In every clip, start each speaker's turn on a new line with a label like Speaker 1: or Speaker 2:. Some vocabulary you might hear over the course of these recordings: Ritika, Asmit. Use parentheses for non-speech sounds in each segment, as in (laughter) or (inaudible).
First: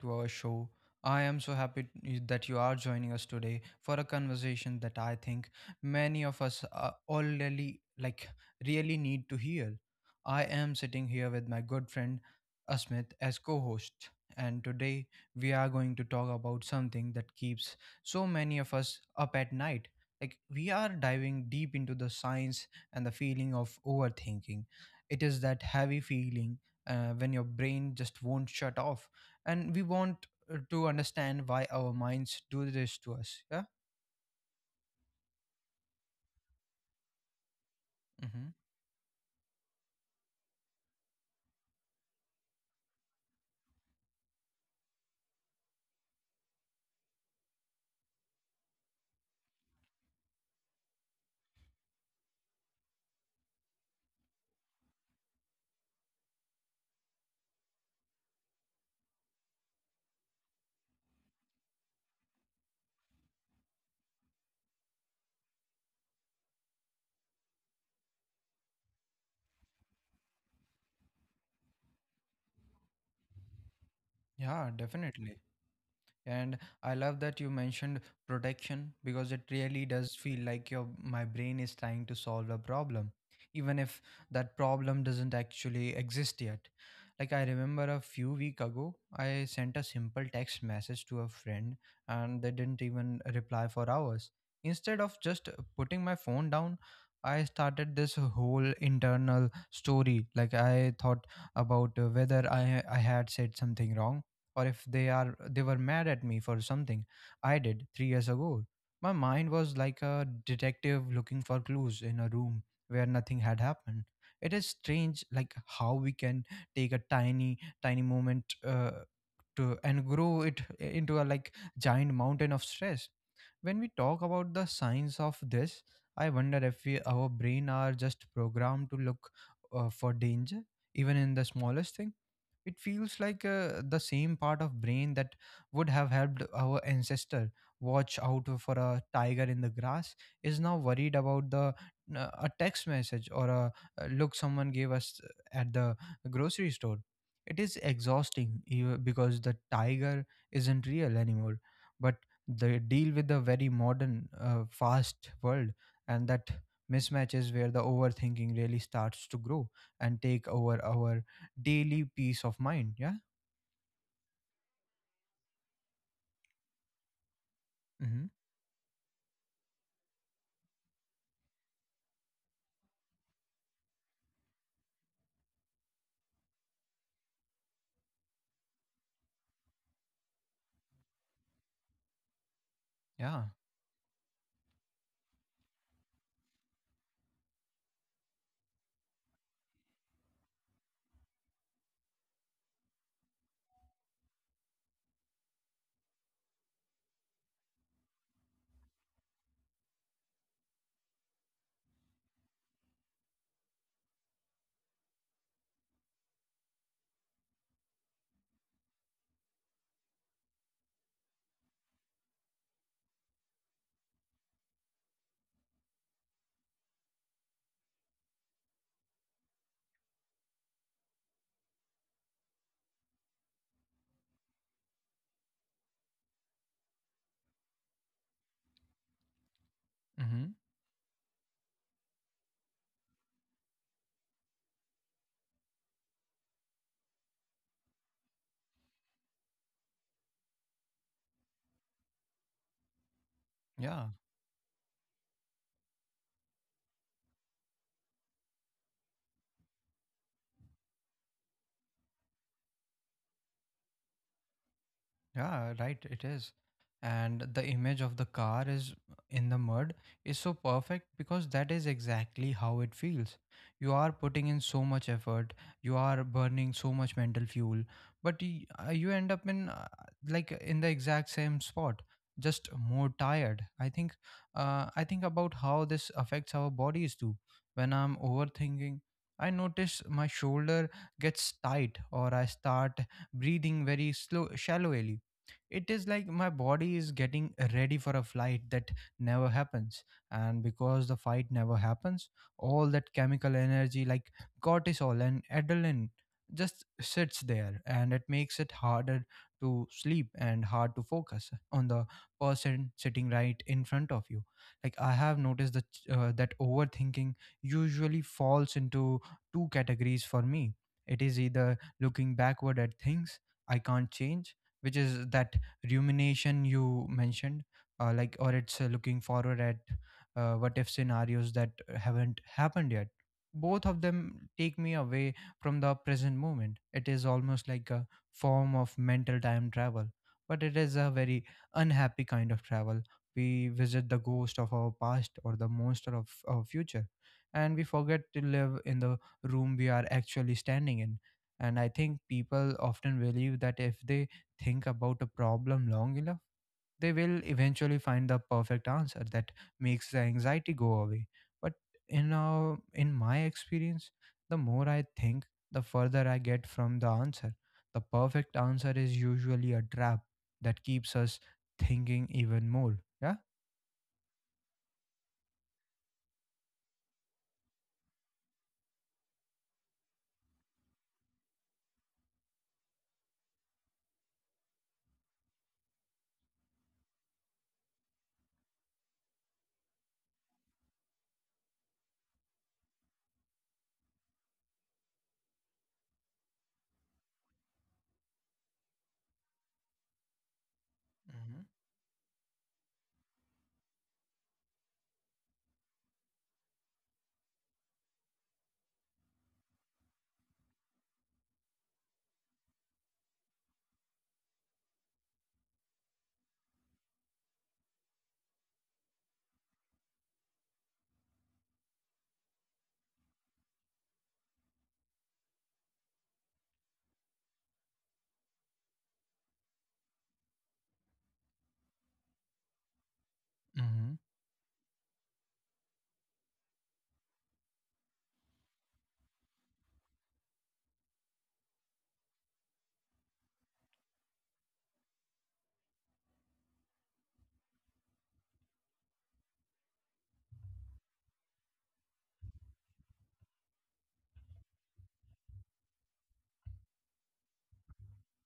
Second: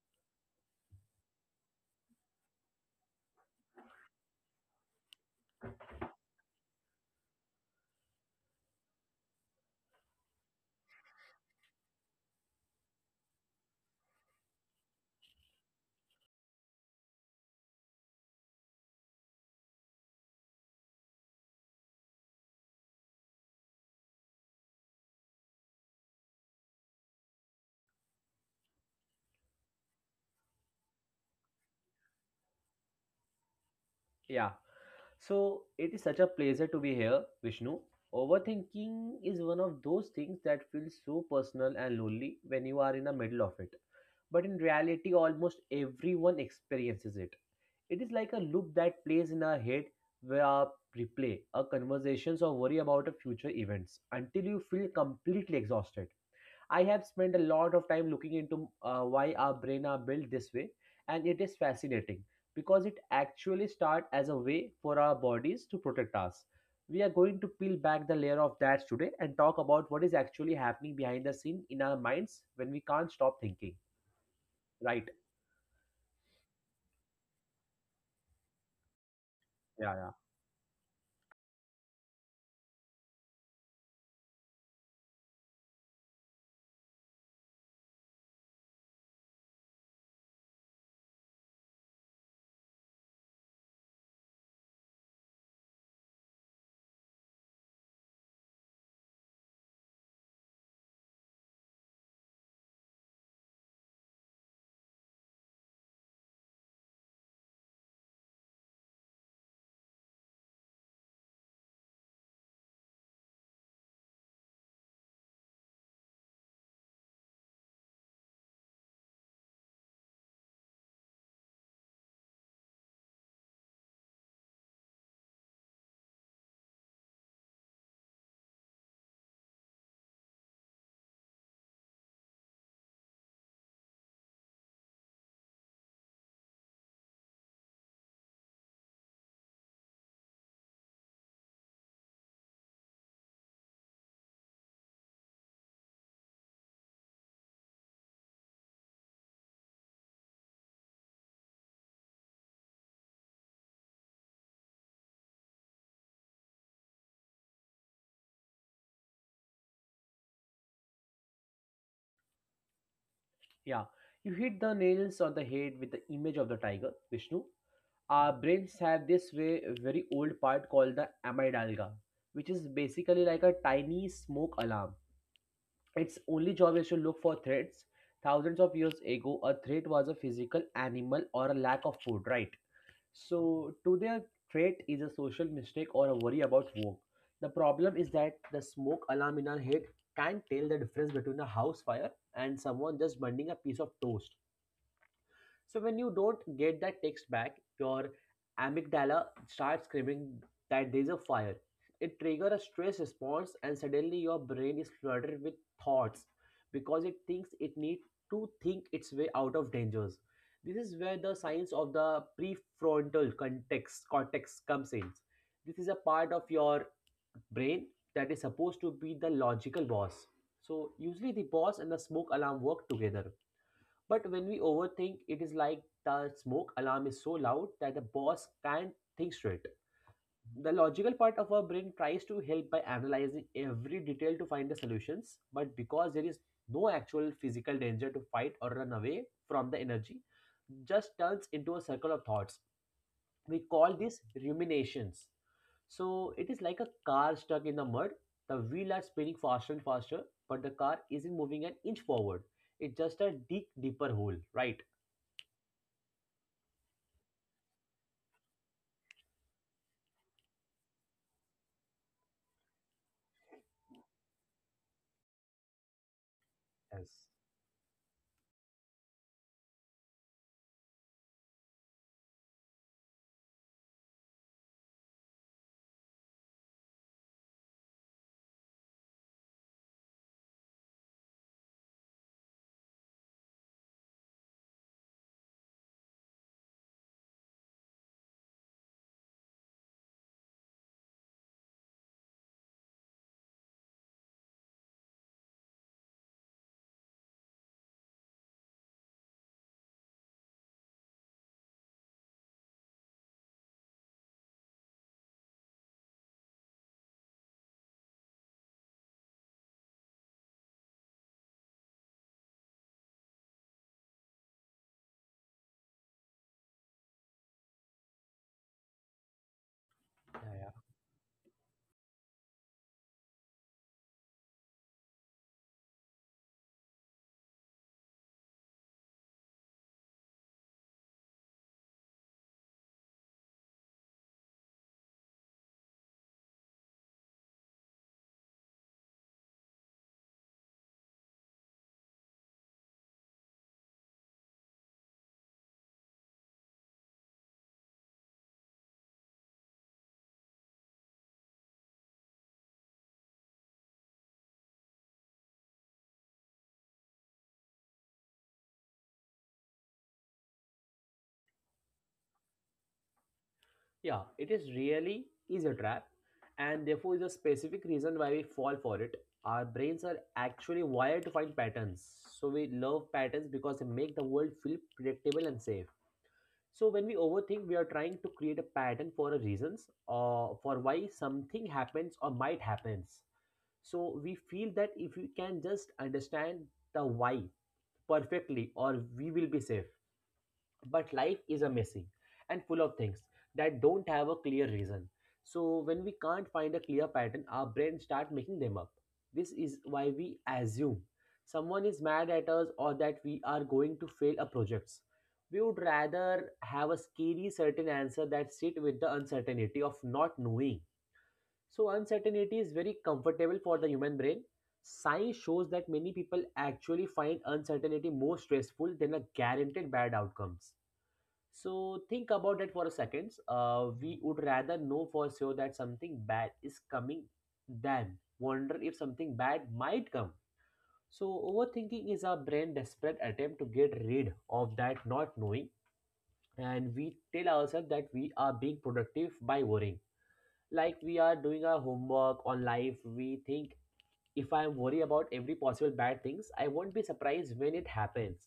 Speaker 1: to our show. I am so happy that you are joining us today for a conversation that I think many of us already really need to hear. I am sitting here with my good friend Asmit as co-host, and today we are going to talk about something that keeps so many of us up at night. Like we are diving deep into the science and the feeling of overthinking. It is that heavy feeling when your brain just won't shut off, and we want to understand why our minds do this to us yeah
Speaker 2: Yeah. So it is such a pleasure to be here, Vishnu.
Speaker 1: hmm
Speaker 2: Overthinking is one of those things that feels so personal and lonely when you are in the middle of it. But in reality, almost everyone experiences it. It is like a loop that plays in our head where our replay, our conversations, or worry about our future events until you feel completely exhausted. I have spent a lot of time looking into why our brain are built this way, and it is fascinating because it actually starts as a way for our bodies to protect us. We are going to peel back the layer of that today and talk about what is actually happening behind the scene in our minds when we can't stop thinking.
Speaker 1: yeah
Speaker 2: Right?
Speaker 1: Definitely. And I love that you mentioned protection, because it really
Speaker 2: Yeah, yeah,
Speaker 1: does feel like your my brain is trying to solve a problem, even if that problem doesn't actually exist yet. Like I remember a few week ago I sent a simple text message to a friend, and they didn't even reply for hours. Instead of just putting my phone down, I started this whole internal story. Like I thought about whether I had said something wrong, or if they were mad at me for something I did 3 years ago. My mind was like a detective looking for clues in a room where nothing had happened. It is strange, like how we can take a tiny moment to and grow it into a giant mountain of stress. When we talk about the science of this, I wonder if our brain are just programmed to look for danger even in the smallest things. It feels like the same part of brain that would have helped our ancestor watch out for a tiger in the grass is now worried about the a text message or a look someone gave us at the grocery store. It is exhausting, because the tiger isn't real anymore, but they deal with the very modern fast world, and that mismatch is where the overthinking really starts to grow and take over our daily peace of mind. Yeah.
Speaker 2: yeah. You hit the nails on the head with the image of the tiger, Vishnu.
Speaker 1: Mm-hmm.
Speaker 2: Our brains have this way very old part called the amygdala, which is basically like a tiny smoke alarm. Its only job is to look for threats. Thousands of years ago, a threat was a physical animal or a lack of food, right?
Speaker 1: Yeah.
Speaker 2: So today, a threat is a social mistake or a worry about work. The problem is that the smoke alarm in our head can't tell the difference between a house fire and someone just burning a piece of toast. So when you don't get that text back, your amygdala starts screaming that there's a fire. It triggers a stress response, and suddenly your brain is flooded with thoughts because it thinks it needs to think its way out of dangers. This is where the science of the prefrontal context cortex comes in. This is a part of your brain that is supposed to be the logical boss. So usually the boss and the smoke alarm work together. But when we overthink, it is like the smoke alarm is so loud that the boss can't think straight.
Speaker 1: Mm-hmm.
Speaker 2: The logical part of our brain tries to help by analyzing every detail to find the solutions, but because there is no actual physical danger to fight or run away from the energy, just turns into a circle of thoughts. We call
Speaker 1: Yeah.
Speaker 2: this ruminations. So it is like a car stuck in the mud. The wheels are spinning faster and faster, but the car isn't moving an inch forward. It's just a deep, deeper hole, right?
Speaker 1: Yeah, right, it is. And the image of the car is in the mud is so perfect, because that is exactly how it feels. You are putting in so much effort, you are burning so much
Speaker 2: Yes.
Speaker 1: mental fuel, but you end up in in the exact same spot, just more tired. I think about how this affects our bodies too. When I'm overthinking, I notice my shoulder gets tight, or I start breathing very slow shallowly. It is like my body is getting ready for a flight that never happens. And because the fight never happens, all that chemical energy, like cortisol and adrenaline, just sits there, and it makes it harder to sleep and hard to focus on the person sitting right in front of you. Like I have noticed that overthinking usually falls into two categories for me. It is either looking backward at things I can't change, which is that rumination you mentioned, or it's looking forward at
Speaker 2: Yeah, yeah.
Speaker 1: what if scenarios that haven't happened yet. Both of them take me away from the present moment. It is almost like a form of mental time travel, but it is a very unhappy kind of travel. We visit the ghost of our past or the monster of our future, and we forget to live in the room we are actually standing in. And I think people often believe that if they think about a problem long enough, they will eventually find the perfect answer that makes the anxiety go away. But in my experience, the more I think, the further I get from the answer. The perfect answer is usually a trap that keeps us thinking even more. Yeah.
Speaker 2: Yeah, it is really is a trap, and therefore is a specific reason why we fall for it. Our brains are actually wired to find patterns. So we love patterns because they make the world feel predictable and safe. So when we overthink, we are trying to create a pattern for a reasons or for why something happens or might happens. So we feel that if we can just understand the why perfectly, or we will be safe. But life
Speaker 1: Hmm.
Speaker 2: is a messy and full of things that don't have a clear reason. So when we can't find a clear pattern, our brain start making them up. This is why we assume someone is mad at us or that we are going to fail a project. We would rather have a scary certain answer that sit with the uncertainty of not knowing. So uncertainty is very comfortable for the human brain. Science shows that many people actually find uncertainty more stressful than a guaranteed bad outcomes. So think about that for a second.
Speaker 1: Mm-hmm.
Speaker 2: We would rather know for sure that something bad is coming than wonder if something bad might come. So overthinking is our brain desperate attempt to get rid of that not knowing, and we tell ourselves that we are being productive by worrying. Like we are doing our homework on life, we think if I am worried about every possible bad things, I won't be surprised when it happens.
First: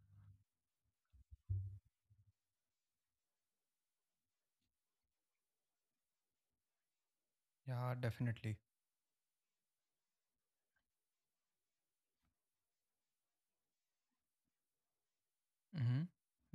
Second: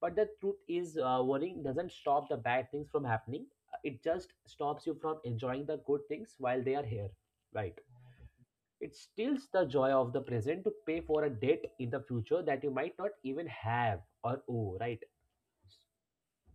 Speaker 2: But the truth is, worrying doesn't stop the bad things from happening. It just stops you from enjoying the good things while they are here. Right.
Speaker 1: Yeah, definitely.
Speaker 2: It steals the joy of the present to pay for a debt in the future that you might not even have or owe. Right.
Speaker 1: Mm-hmm.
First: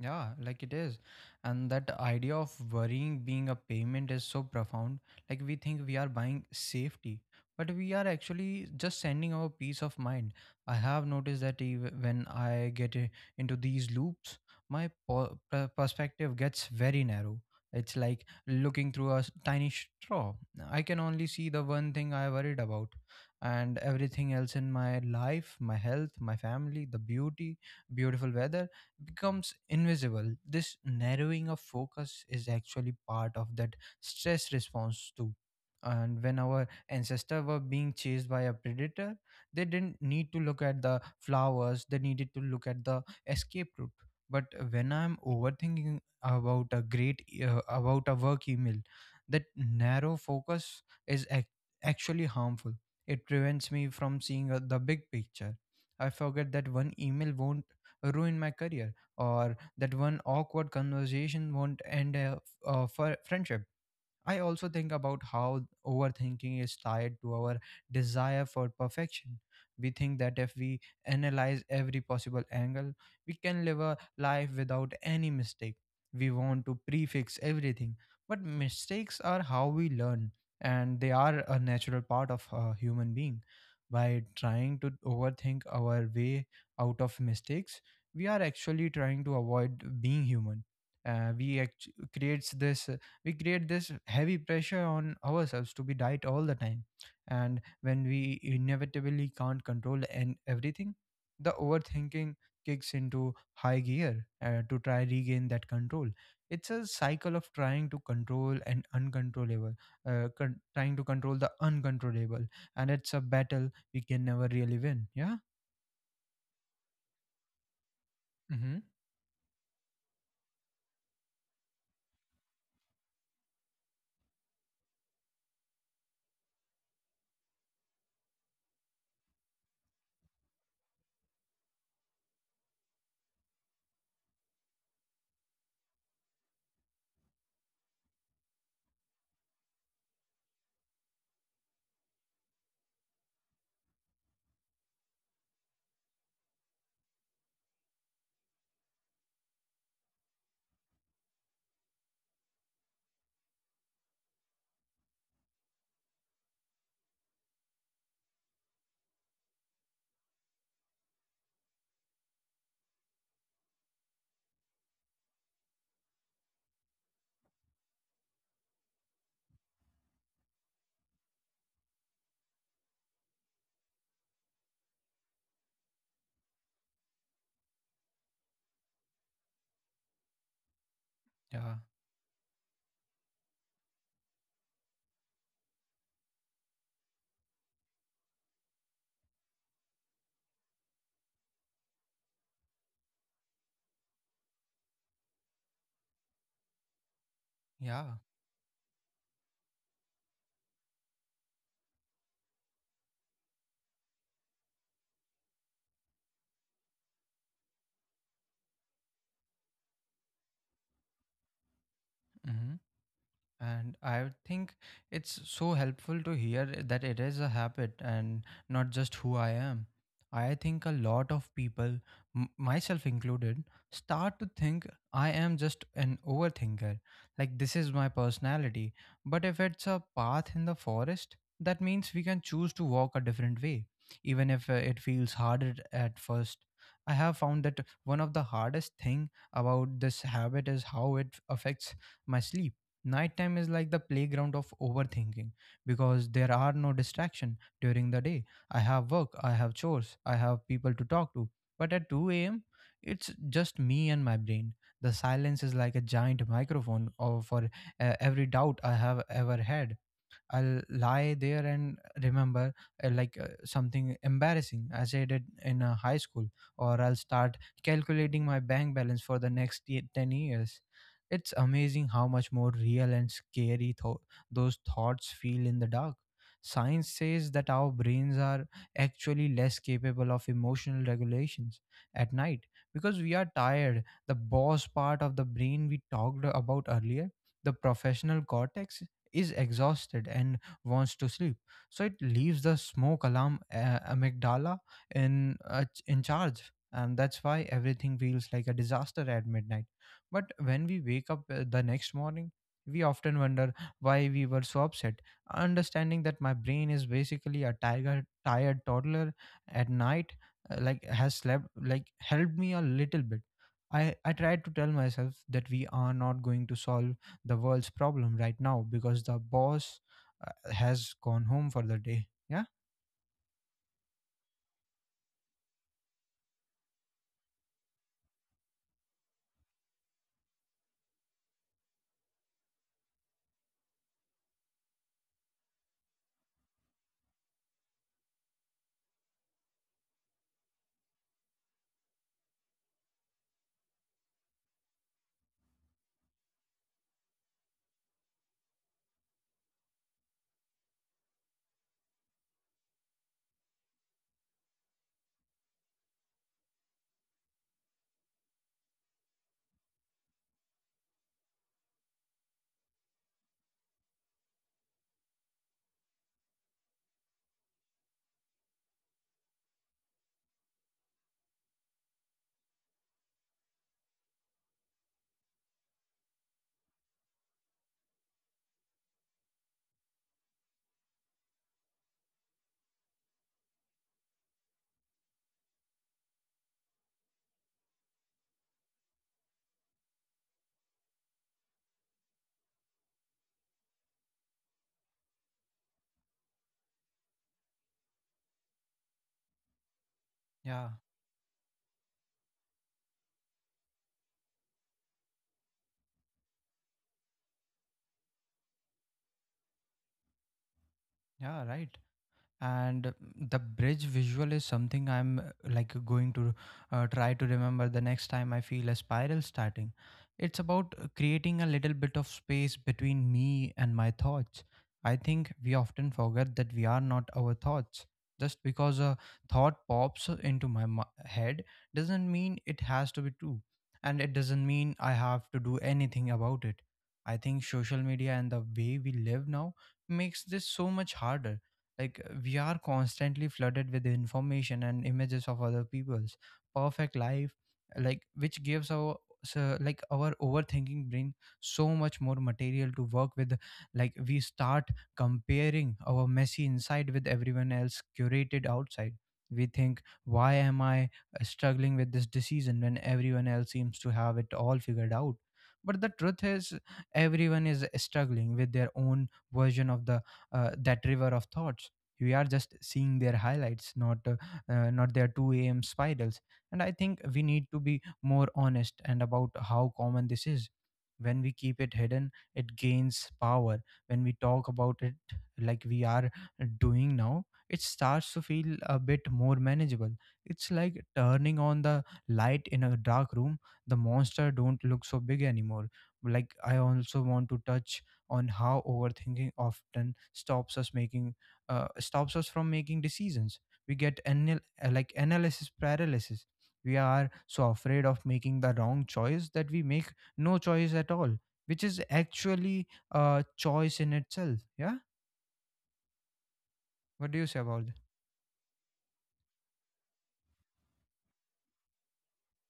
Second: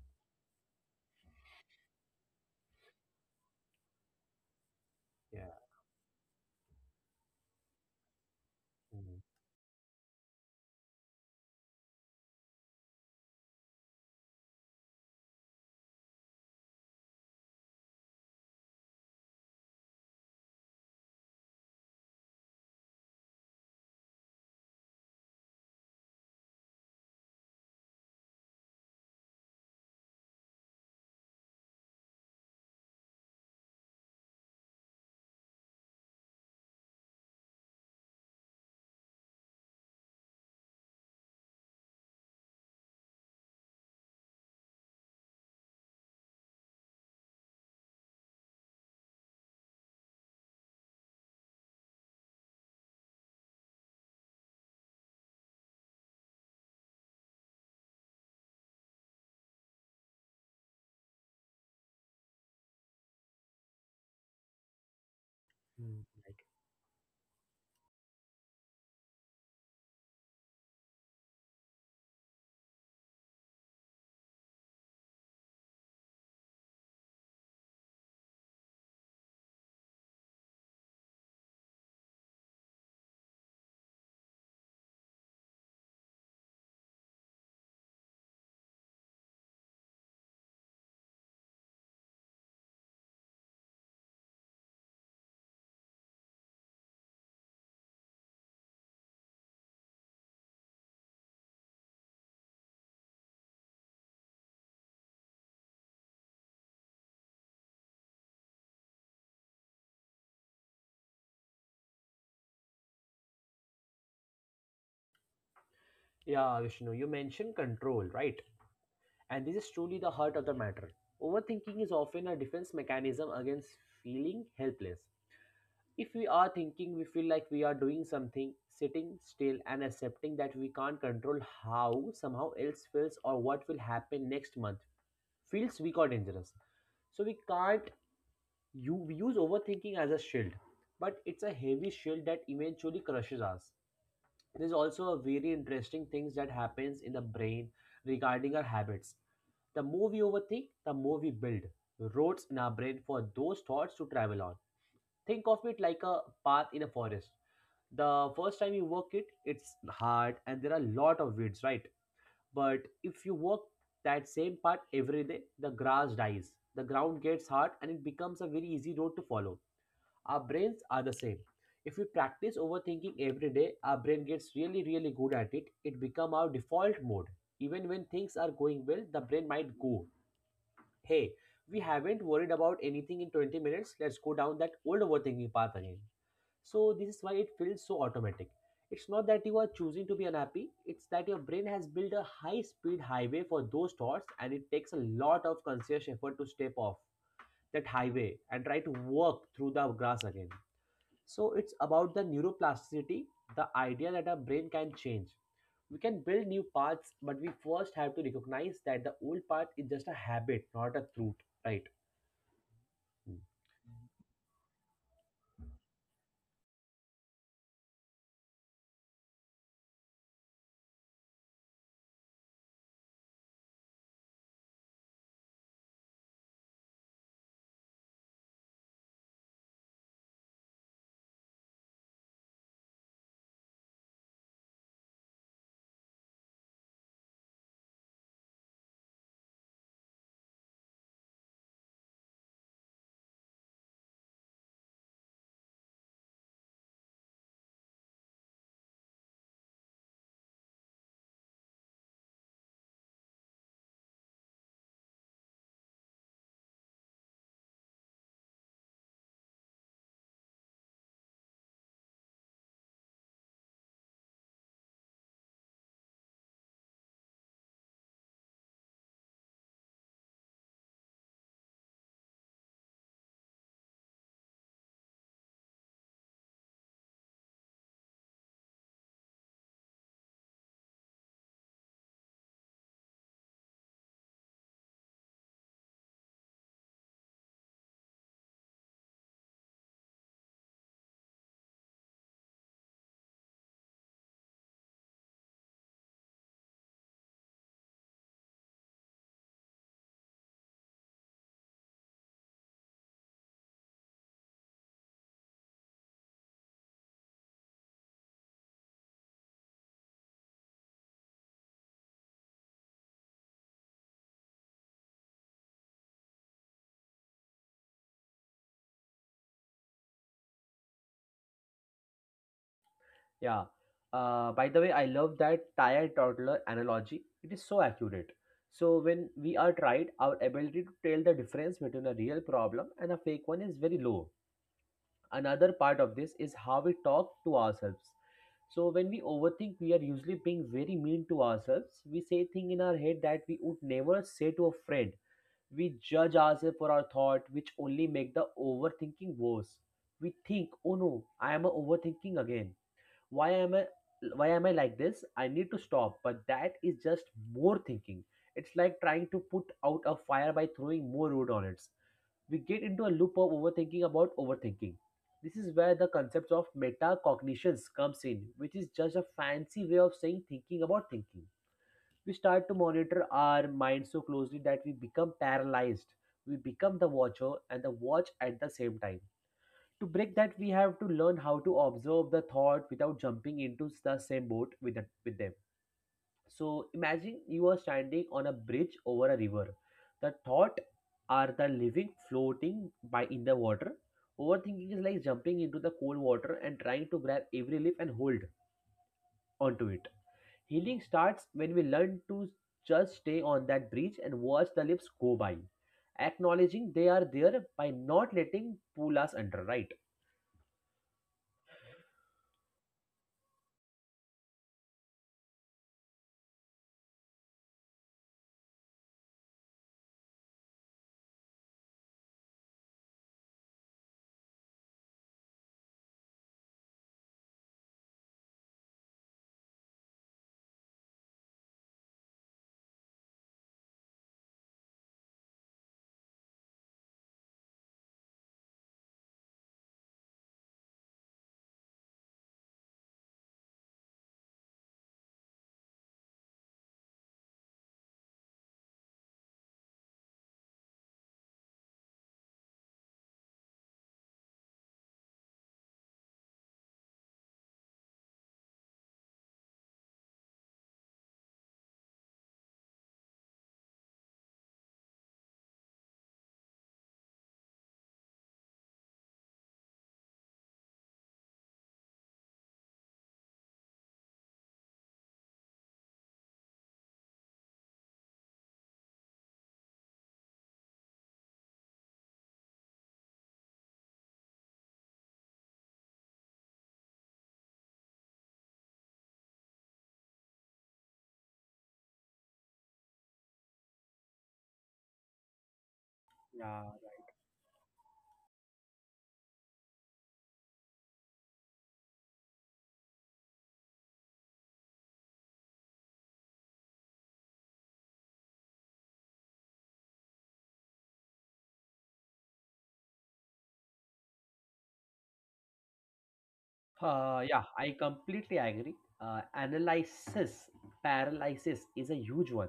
Speaker 1: Yeah, like it is. And that idea of worrying being a payment is so profound. Like
Speaker 2: Yeah.
Speaker 1: we think we are buying safety, but we are actually just
Speaker 2: Mm.
Speaker 1: sending our peace of mind. I have noticed that when into these loops, my perspective gets very narrow. It's like looking through a tiny straw. I can only see the one thing I worried about, and everything else in my life, my health, my family, the beautiful weather, becomes invisible. This narrowing of focus is actually part of that stress response too. And when our ancestors were being chased by a predator, they didn't need to look at the flowers, they needed to look at the escape route. But when I'm overthinking about a great about a work email, that narrow focus is actually harmful. It prevents me from seeing the big picture. I forget that one email won't ruin my career, or that one awkward conversation won't end a friendship. I also think about how
Speaker 2: Mm.
Speaker 1: overthinking is tied to our desire for perfection. We think that if we analyze every possible angle, we can live a life without any mistake. We want to prefix everything, but mistakes are how we learn, and they are a natural part of a human being. By trying to overthink our way out of mistakes, we are actually trying to avoid being human. Uh, we act- creates this we create this heavy pressure on ourselves to be right all the time, and when we inevitably can't control and everything, the overthinking kicks into high gear to try regain that control. It's a cycle of trying to control and uncontrollable, trying to control the uncontrollable, and it's a battle we can never really win yeah
Speaker 2: Yeah, Vishnu, you mentioned control, right?
Speaker 1: mm-hmm.
Speaker 2: And this is truly the heart of the matter. Overthinking is often a defense mechanism against feeling helpless. If we are thinking, we feel like we are doing something, sitting still and accepting that we can't control how somehow else feels or what will happen next month feels weak or dangerous. So we can't you we use overthinking as a shield, but it's a heavy shield that eventually crushes us. There's also a very interesting things that happens in the brain regarding our habits. The more we overthink, the more we build roads in our brain for those thoughts to travel on. Think of it like a path in a forest. The first time you work it, it's hard and there are a lot of weeds, right? But if you work that same part every day, the grass dies, the ground gets hard, and it becomes a very easy road to follow. Our brains are the same. If we practice overthinking every day, our brain gets really really good at it. It become our default mode. Even when things are going well, the brain might go, hey,
Speaker 1: yeah
Speaker 2: we haven't worried about anything in 20 minutes, let's go down that old overthinking path again. So this is why it feels so automatic. It's not that you are choosing to be unhappy, it's that your brain has built a high speed highway for those thoughts and it takes a lot of conscious effort to step off that
Speaker 1: yeah
Speaker 2: highway and try to walk through the grass again. So it's about the neuroplasticity, the idea that our brain can change. We can build new paths, but we first have to recognize that the old path is just a habit, not a truth, right?
Speaker 1: mm-hmm. And I think it's so helpful to hear that it is a habit and not just who I am. I think a lot of people, myself included, start to think I am just an overthinker. Like this is my personality. But if it's a path in the forest, that means we can choose to walk a different way, even if it feels harder at first. I have found that one of the hardest thing about this habit is how it affects my sleep. Nighttime is like the playground of overthinking, because there are no distraction during the day. I have work, I have chores, I have people to talk to. But at 2 a.m it's just me and my brain. The silence is like a giant microphone or for every doubt I have ever had. I'll lie there and remember something embarrassing as I did in high school, or I'll start calculating my bank balance for the next 10 years. It's amazing how much more real and scary those thoughts feel in the dark. Science says that our brains are actually less capable of emotional regulations at night, because we are tired. The boss part of the brain we talked about earlier, the professional cortex, is exhausted and wants to sleep. So it leaves the smoke alarm, amygdala, in charge, and that's why everything feels like a disaster at midnight. But when we wake up the next morning, we often wonder why we were so upset. Understanding that my brain is basically a tiger tired toddler at night, like has slept, like helped me a little bit. I tried to tell myself that we are not going to solve the world's problem right now, because the boss has gone home for the day yeah
Speaker 2: Yeah. By the way, I love that tired toddler analogy. It is so accurate. So when we are tired, our ability to tell the difference between a real problem and a fake one is very low. Another part of this is how we talk to ourselves. So when we overthink, we are usually being very mean to ourselves. We say things in our head that we would never say to a friend. We judge ourselves for our thought, which only make the overthinking worse. We think, oh no, I am a overthinking again. Why am i why am i like this, I need to stop. But that is just more thinking. It's like trying to put out a fire by throwing more wood on it. We get into a loop of overthinking about overthinking. This is where the concept of metacognitions comes in, which is just a fancy way of saying thinking about thinking. We start to monitor our mind so closely that we become paralyzed. We become the watcher and the watch at the same time. To break that, we have to learn how to observe the thought without jumping into the same boat with them. So imagine you are standing on a bridge over a river. The thought are the living floating by in the water. Overthinking is like jumping into the cold water and trying to grab every leaf and hold onto it.
Speaker 1: Yeah,
Speaker 2: Healing starts when we learn to just stay on that bridge and watch the leaves go by, acknowledging they are there by not letting pull us under, right?
Speaker 1: yeah, right. And the bridge visual is something I'm like going to try to remember the next time I feel a spiral starting. It's about creating a little bit of space between me and my thoughts. I think we often forget that we are not our thoughts. Just because a thought pops into my head doesn't mean it has to be true, and it doesn't mean I have to do anything about it. I think social media and the way we live now makes this so much harder. Like we are constantly flooded with information and images of other people's perfect life, like which gives our overthinking brain so much more material to work with. Like we start comparing our messy inside with everyone else curated outside. We think, why am I struggling with this decision when everyone else seems to have it all figured out? But the truth is, everyone is struggling with their own version of the that river of thoughts. We are just seeing their highlights, not not their 2 a.m. spirals. And I think we need to be more honest and about how common this is. When we keep it hidden, it gains power. When we talk about it, like we are doing now, it starts to feel a bit more manageable. It's like turning on the light in a dark room. The monster don't look so big anymore. Like I also want to touch on how overthinking often stops us from making decisions. We get like analysis paralysis. We are so afraid of making the wrong choice that we make no choice at all, which is actually a choice in itself. Yeah, what do you say
Speaker 2: Yeah,
Speaker 1: about
Speaker 2: I
Speaker 1: that?
Speaker 2: completely agree. Analysis paralysis is a huge one.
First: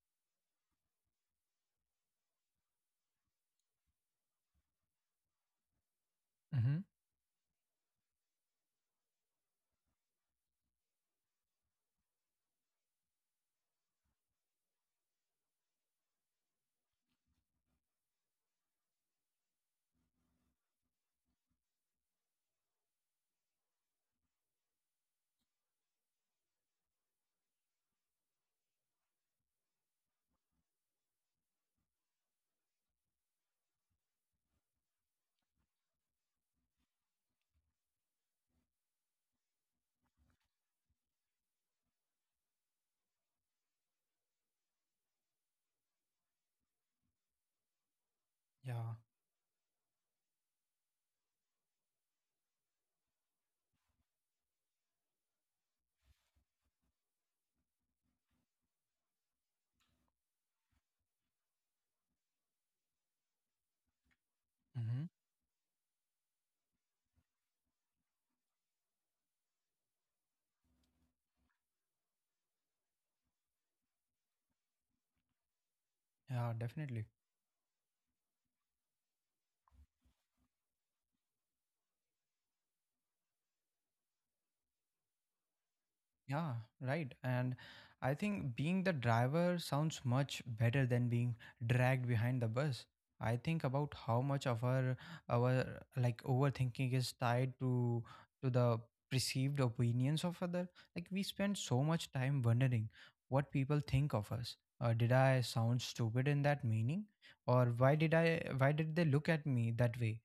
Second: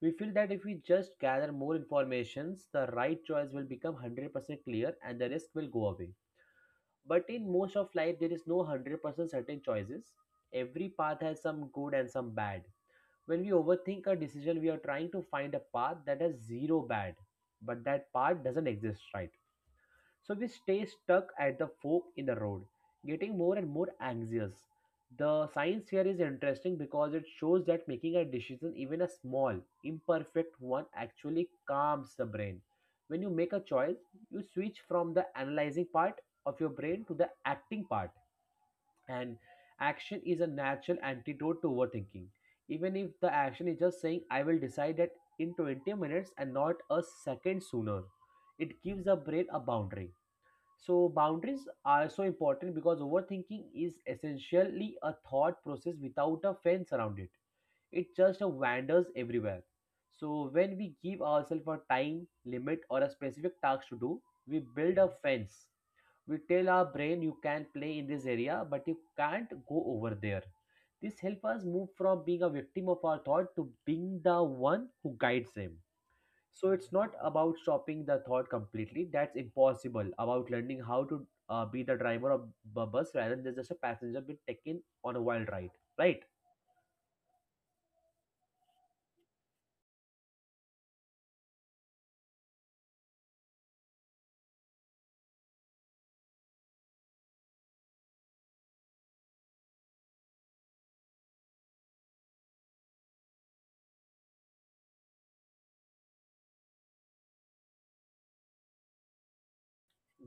Speaker 2: We feel that if we just gather more informations, the right choice will become 100% clear and the risk will go away.
Speaker 1: Hmm.
Speaker 2: But in most of life, there is no 100% certain choices. Every path has some good and some bad. When we overthink a decision, we are trying to find a path that has zero bad, but that path doesn't exist, right? So we stay stuck at the fork in the road, getting more and more anxious. The science here is interesting because it shows that making a decision, even a small, imperfect one, actually calms the brain. When you make a choice, you switch from the analyzing part of your brain to the acting part, and action is a natural antidote to overthinking. Even if the action is just saying, I will decide that in 20 minutes and not a second sooner, it
Speaker 1: Yeah.
Speaker 2: gives the brain a boundary. So, boundaries are so important because overthinking is essentially a thought process without a fence around it. It just wanders everywhere. So, when we give ourselves a time limit or a specific task to do, we build
Speaker 1: hmm
Speaker 2: a fence. We tell our brain you can play in this area, but you can't go over there. This helps us move from being a victim of our thought to being the one who guides them.
Speaker 1: yeah,
Speaker 2: So it's
Speaker 1: definitely.
Speaker 2: not about stopping the thought completely. That's impossible. About learning how to be the driver of a bus rather than just a passenger being taken on a wild ride. Right?
Speaker 1: Yeah, right. And I think being the driver sounds much better than being dragged behind the bus. I think about how much of our overthinking is tied to the perceived opinions of other. Like we spend so much time wondering what people think of us. Did I sound stupid in that meaning, or why did they look at me that way?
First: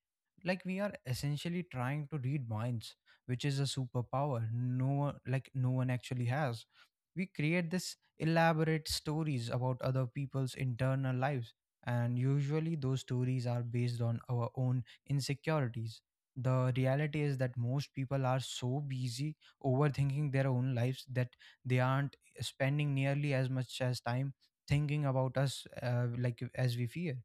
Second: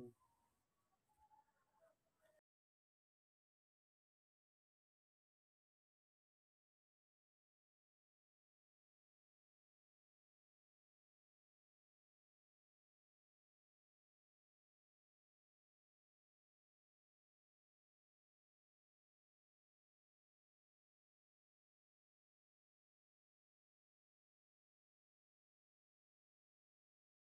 Speaker 1: Like we are essentially trying to read minds, which is a superpower no one actually has. We create this elaborate stories about other people's internal lives, and usually those stories are based on our own insecurities. The reality is that most people are so busy overthinking their own lives that they aren't spending nearly as much as time thinking about us like as we fear.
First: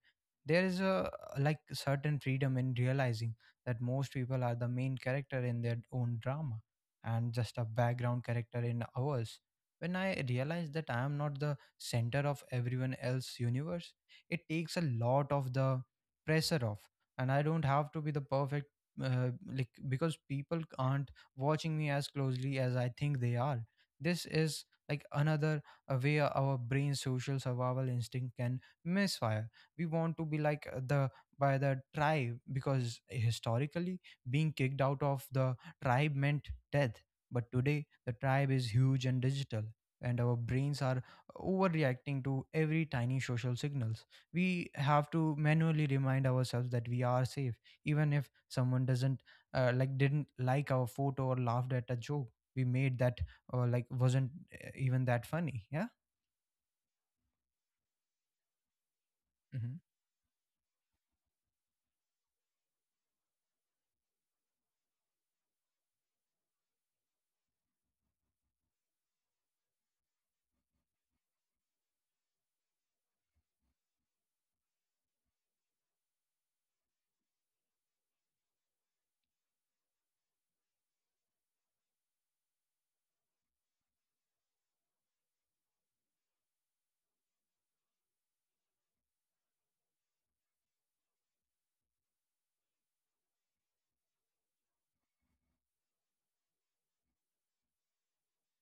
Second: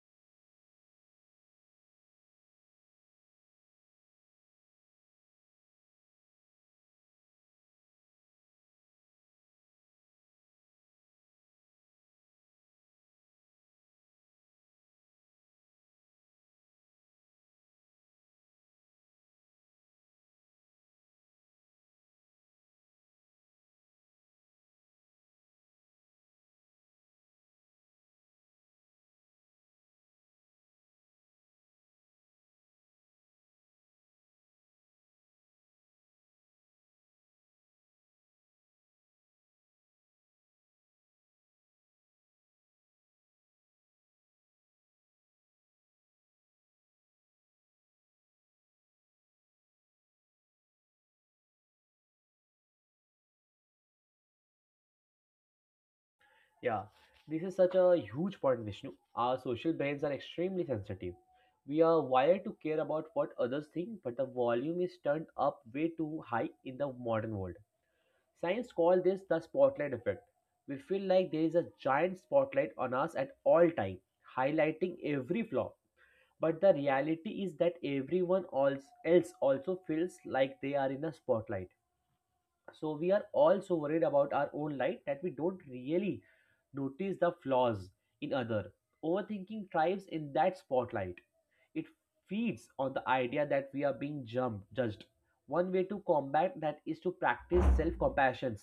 Speaker 1: There is a like certain freedom in realizing that most people are the main character in their own drama and just a background character in ours. When I realize that I am not the center of everyone else's universe, it takes a lot of the pressure off, and I don't have to be the perfect. Like because people aren't watching me as closely as I think they are. This is like another way our brain's social survival instinct can misfire. We want to be like the by the tribe because historically being kicked out of the tribe meant death. But today, the tribe is huge and digital, and our brains are overreacting to every tiny social signals. We have to manually remind ourselves that we are safe, even if someone doesn't like didn't like our photo or laughed at a joke we made that wasn't even that funny. Yeah.
Speaker 2: Yeah. This is such a huge point, Vishnu. Our social
Speaker 1: Hmm.
Speaker 2: brains are extremely sensitive. We are wired to care about what others think, but the volume is turned up way too high in the modern world. Science calls this the spotlight effect. We feel like there is a giant spotlight on us at all time, highlighting every flaw. But the reality is that everyone else also feels like they are in a spotlight. So we are all so worried about our own light that we don't really notice the flaws in other. Overthinking thrives in that spotlight. It feeds on the idea that we are being jumped, judged. One way to combat that is to practice self compassion.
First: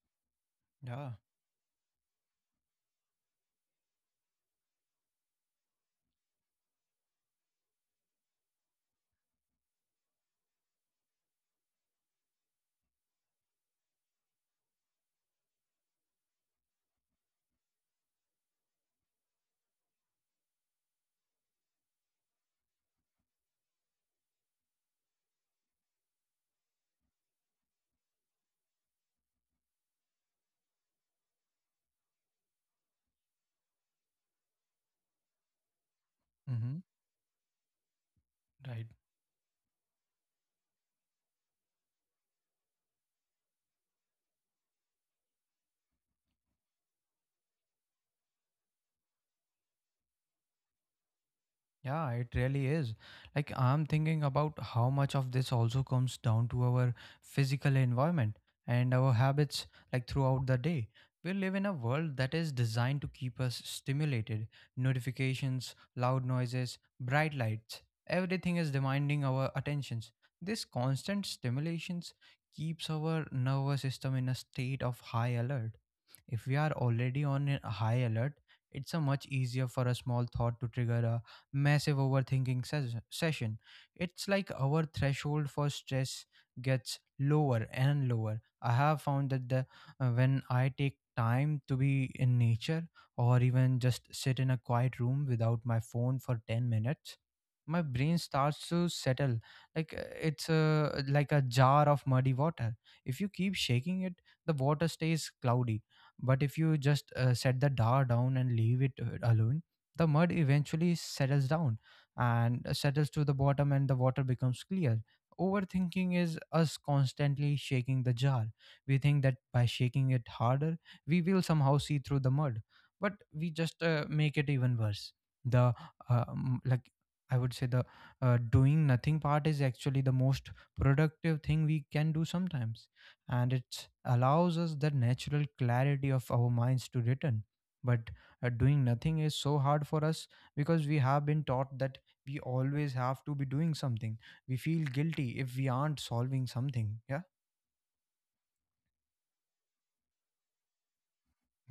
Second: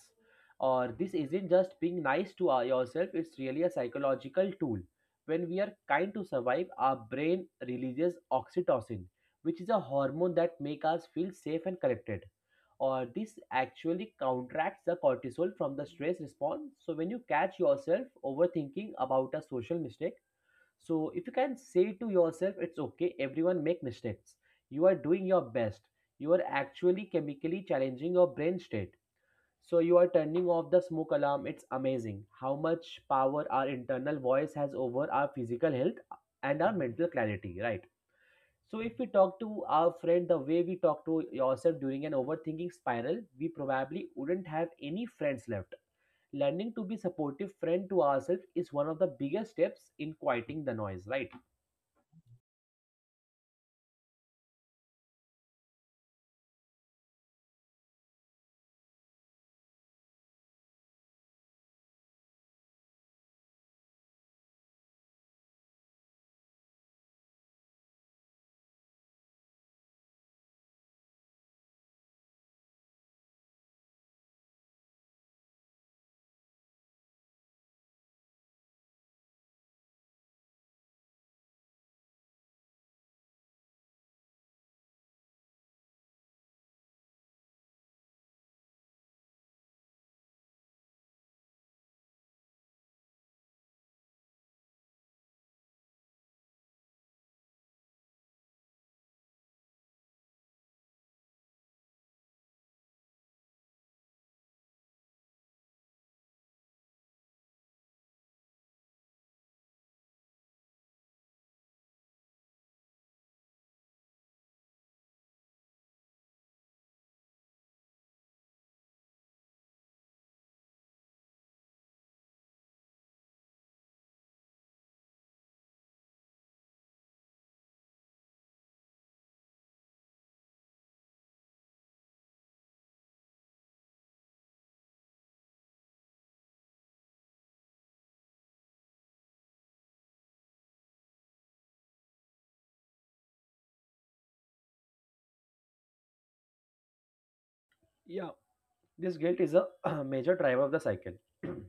Speaker 2: Or
Speaker 1: Yeah.
Speaker 2: this isn't just being nice to yourself, it's really a psychological tool. When we are kind to survive, our brain releases oxytocin, which is a hormone that makes us feel safe and connected, or this actually counteracts the cortisol from the stress response. So when you catch yourself overthinking about a social mistake, so if you can say to yourself, it's okay, everyone make mistakes. You are doing your best. You are actually chemically challenging your brain state. So you are turning off the smoke alarm. It's amazing how much power our internal voice has over our physical health and our
Speaker 1: Mm-hmm.
Speaker 2: mental clarity, right? So
Speaker 1: Right.
Speaker 2: if we talk to our friend the way we talk to yourself during an overthinking spiral, we probably wouldn't have any friends left. Learning to be supportive friend to ourselves is one of the biggest steps in quieting the noise, right?
Speaker 1: Yeah, it really is. Like, I'm thinking about how much of this also comes down to our physical environment and our habits, like, throughout the day. We live in a world that is designed to keep us stimulated. Notifications, loud noises, bright lights, everything is demanding our attentions. This constant stimulations keeps our nervous system in a state of high alert. If we are already on a high alert, it's a much easier for a small thought to trigger a massive overthinking session. It's like our threshold for stress gets lower and lower. I have found that the when I take time to be in nature or even just sit in a quiet room without my phone for 10 minutes, my brain starts to settle, like a jar of muddy water. If you keep shaking it, the water stays cloudy, but if you just set the jar down and leave it alone, the mud eventually settles down and settles to the bottom, and the water becomes clear. Overthinking is us constantly shaking the jar. We think that by shaking it harder, we will somehow see through the mud, but we just make it even worse. The like I would say the doing nothing part is actually the most productive thing we can do sometimes, and it allows us the natural clarity of our minds to return. But doing nothing is so hard for us because we have been taught that we always have to be doing something. We feel guilty if we aren't solving something. Yeah,
Speaker 2: Yeah, this guilt is a (clears throat) major driver of the cycle.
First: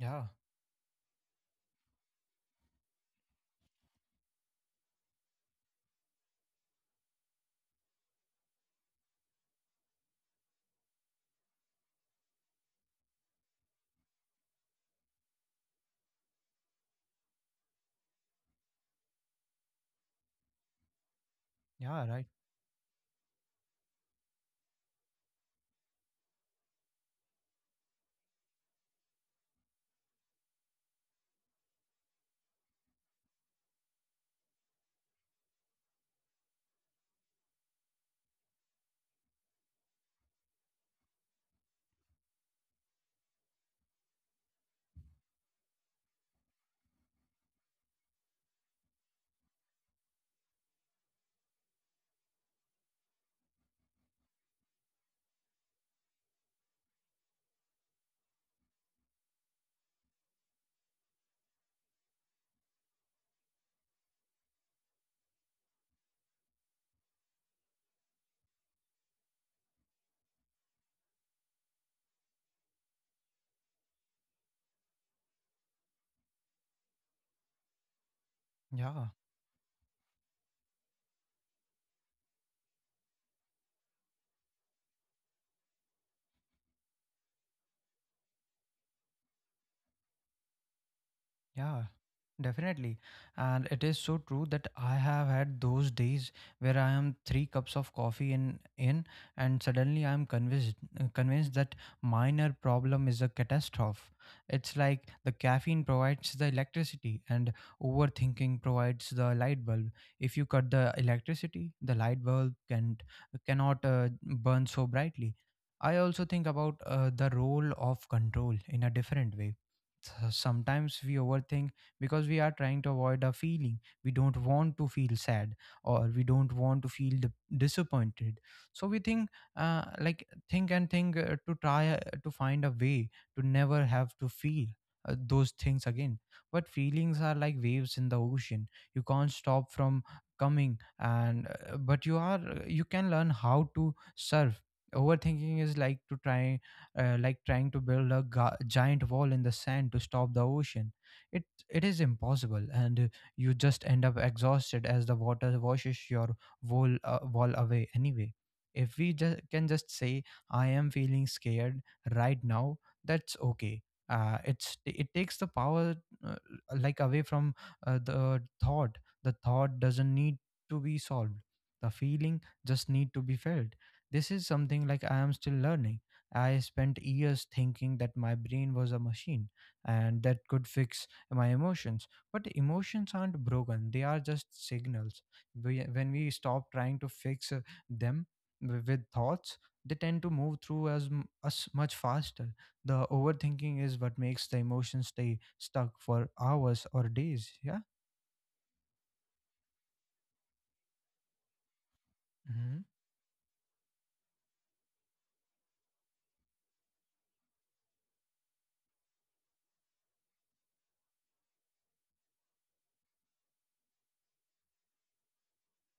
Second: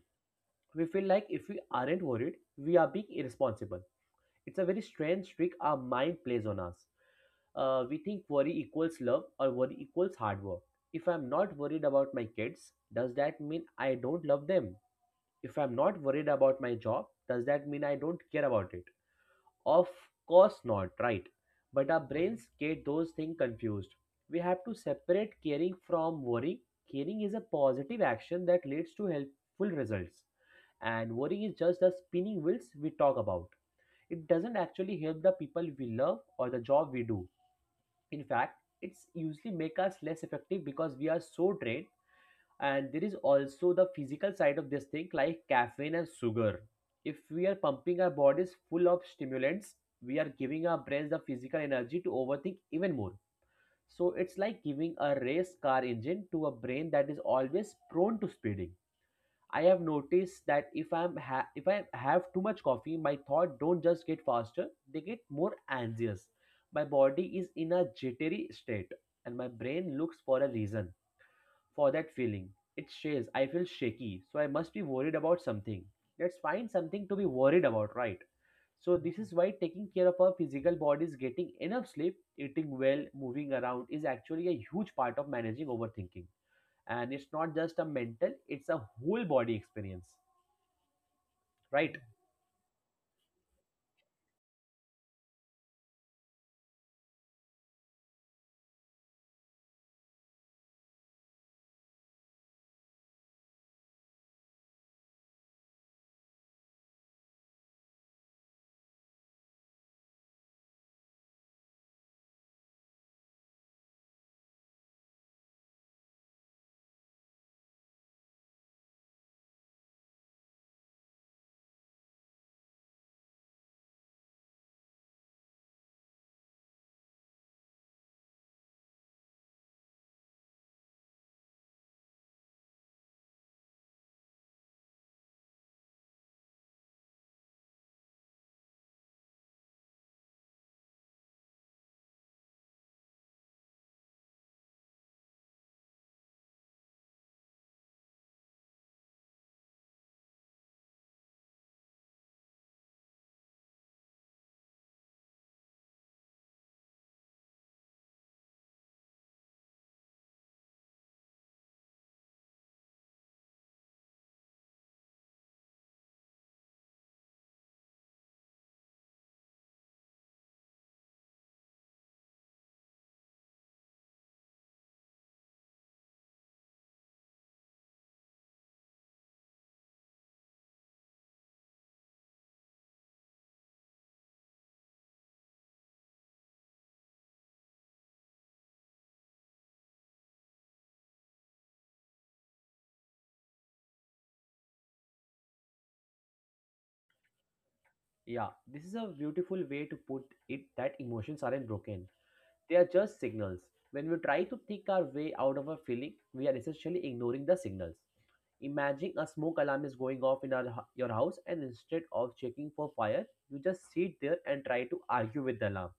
Speaker 1: yeah,
Speaker 2: We feel like if we aren't worried, we are being irresponsible. It's a very strange trick our mind plays on us. We think worry equals love or worry equals hard work. If I'm not worried about my kids, does that mean I don't love them? If I'm not worried about my job, does that mean I don't care about it? Of course not, right? But our
Speaker 1: yeah, right.
Speaker 2: brains get those things confused. We have to separate caring from worrying. Caring is a positive action that leads to helpful results, and worrying is just the spinning wheels we talk about. It doesn't actually help the people we love or the job we do. In fact, it's usually make us less effective because we are so drained. And there is also the physical side of this thing, like caffeine and sugar. If we are pumping our bodies full of stimulants, we are giving our brains the physical energy to overthink even more. So it's like giving a race car engine to a brain that is always prone to speeding. I have noticed that if I have too much coffee, my thoughts don't just get faster, they get more anxious. My body is in a jittery state, and my brain looks for a reason for that feeling. It says I feel shaky, so I must be worried about something. Let's find something to be worried about, right? So
Speaker 1: Yeah.
Speaker 2: this is why taking care of our physical bodies, getting enough sleep, eating well, moving around is actually a huge part of managing overthinking. And it's not just a mental, it's a whole body experience.
Speaker 1: Yeah,
Speaker 2: Right?
Speaker 1: definitely. And it is so true that I have had those days where I am three cups of coffee in and suddenly I am convinced that minor problem is a catastrophe. It's like the caffeine provides the electricity and overthinking provides the light bulb. If you cut the electricity, the light bulb cannot burn so brightly. I also think about the role of control in a different way. Sometimes we overthink because we are trying to avoid a feeling. We don't want to feel sad, or we don't want to feel disappointed, so we think and think to try to find a way to never have to feel those things again. But feelings are like waves in the ocean. You can't stop from coming and but you are you can learn how to surf. Overthinking is like to try like trying to build a giant wall in the sand to stop the ocean. It it is impossible, and you just end up exhausted as the water washes your wall away anyway. If we just can just say, "I am feeling scared right now," that's okay. It takes the power uh, away from the thought. The thought doesn't need to be solved. The feeling just need to be felt. This is something like I am still learning. I spent years thinking that my brain was a machine and that could fix my emotions. But emotions aren't broken, they are just signals. When we stop trying to fix them with thoughts, they tend to move through us much faster. The overthinking is what makes the emotions stay stuck for hours or days. Yeah.
Speaker 2: Yeah. This is a beautiful way to put it that emotions aren't broken. They
Speaker 1: Hmm.
Speaker 2: are just signals. When we try to think our way out of a feeling, we are essentially ignoring the signals. Imagine a smoke alarm is going off in our, your house, and instead of checking for fire, you just sit there and try to argue with the alarm.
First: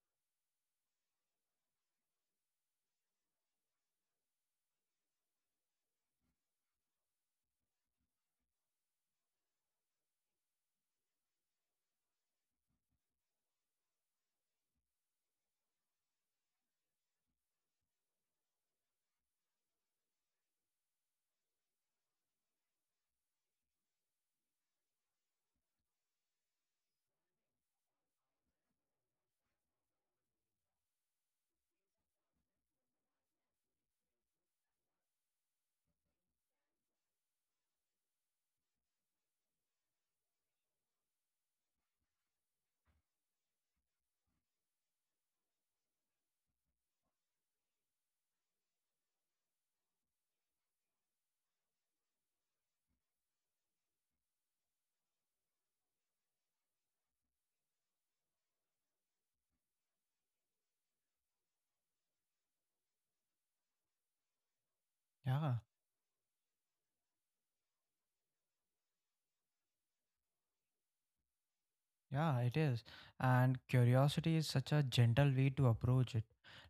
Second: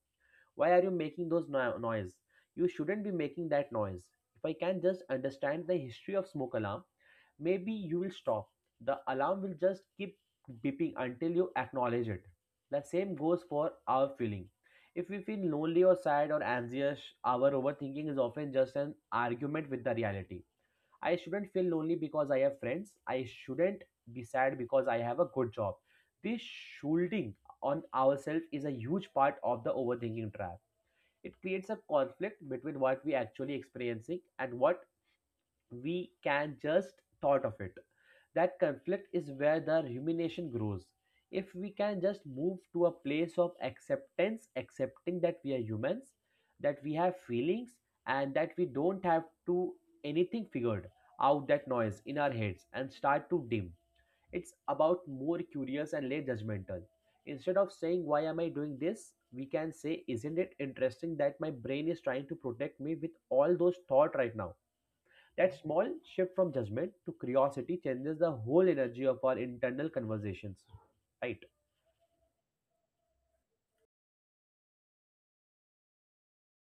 Speaker 2: Why are you making those noise? You shouldn't be making that noise. If I can just understand the history of smoke alarm, maybe you will stop. The alarm will just keep beeping until you acknowledge it. The same goes for our feeling. If we feel lonely or sad or anxious, our overthinking is often just an argument with the reality. I shouldn't feel lonely because I have friends. I shouldn't be sad because I have a good job. This shielding on ourselves is a huge part of the overthinking trap. It creates a conflict between what we actually experiencing and what we can just thought of it. That conflict is where the rumination grows. If we can just move to a place of acceptance, accepting that we are humans, that we have feelings, and that we don't have to anything figured out, that noise in our heads and start to dim. It's about more curious and less judgmental. Instead of saying why am I doing this, we can say isn't it interesting that my brain is trying to protect me with all those thought right now. That
Speaker 1: Yeah.
Speaker 2: small shift from judgment to curiosity changes the whole energy of our internal conversations. Right.
Speaker 1: Yeah, it is. And curiosity is such a gentle way to approach it.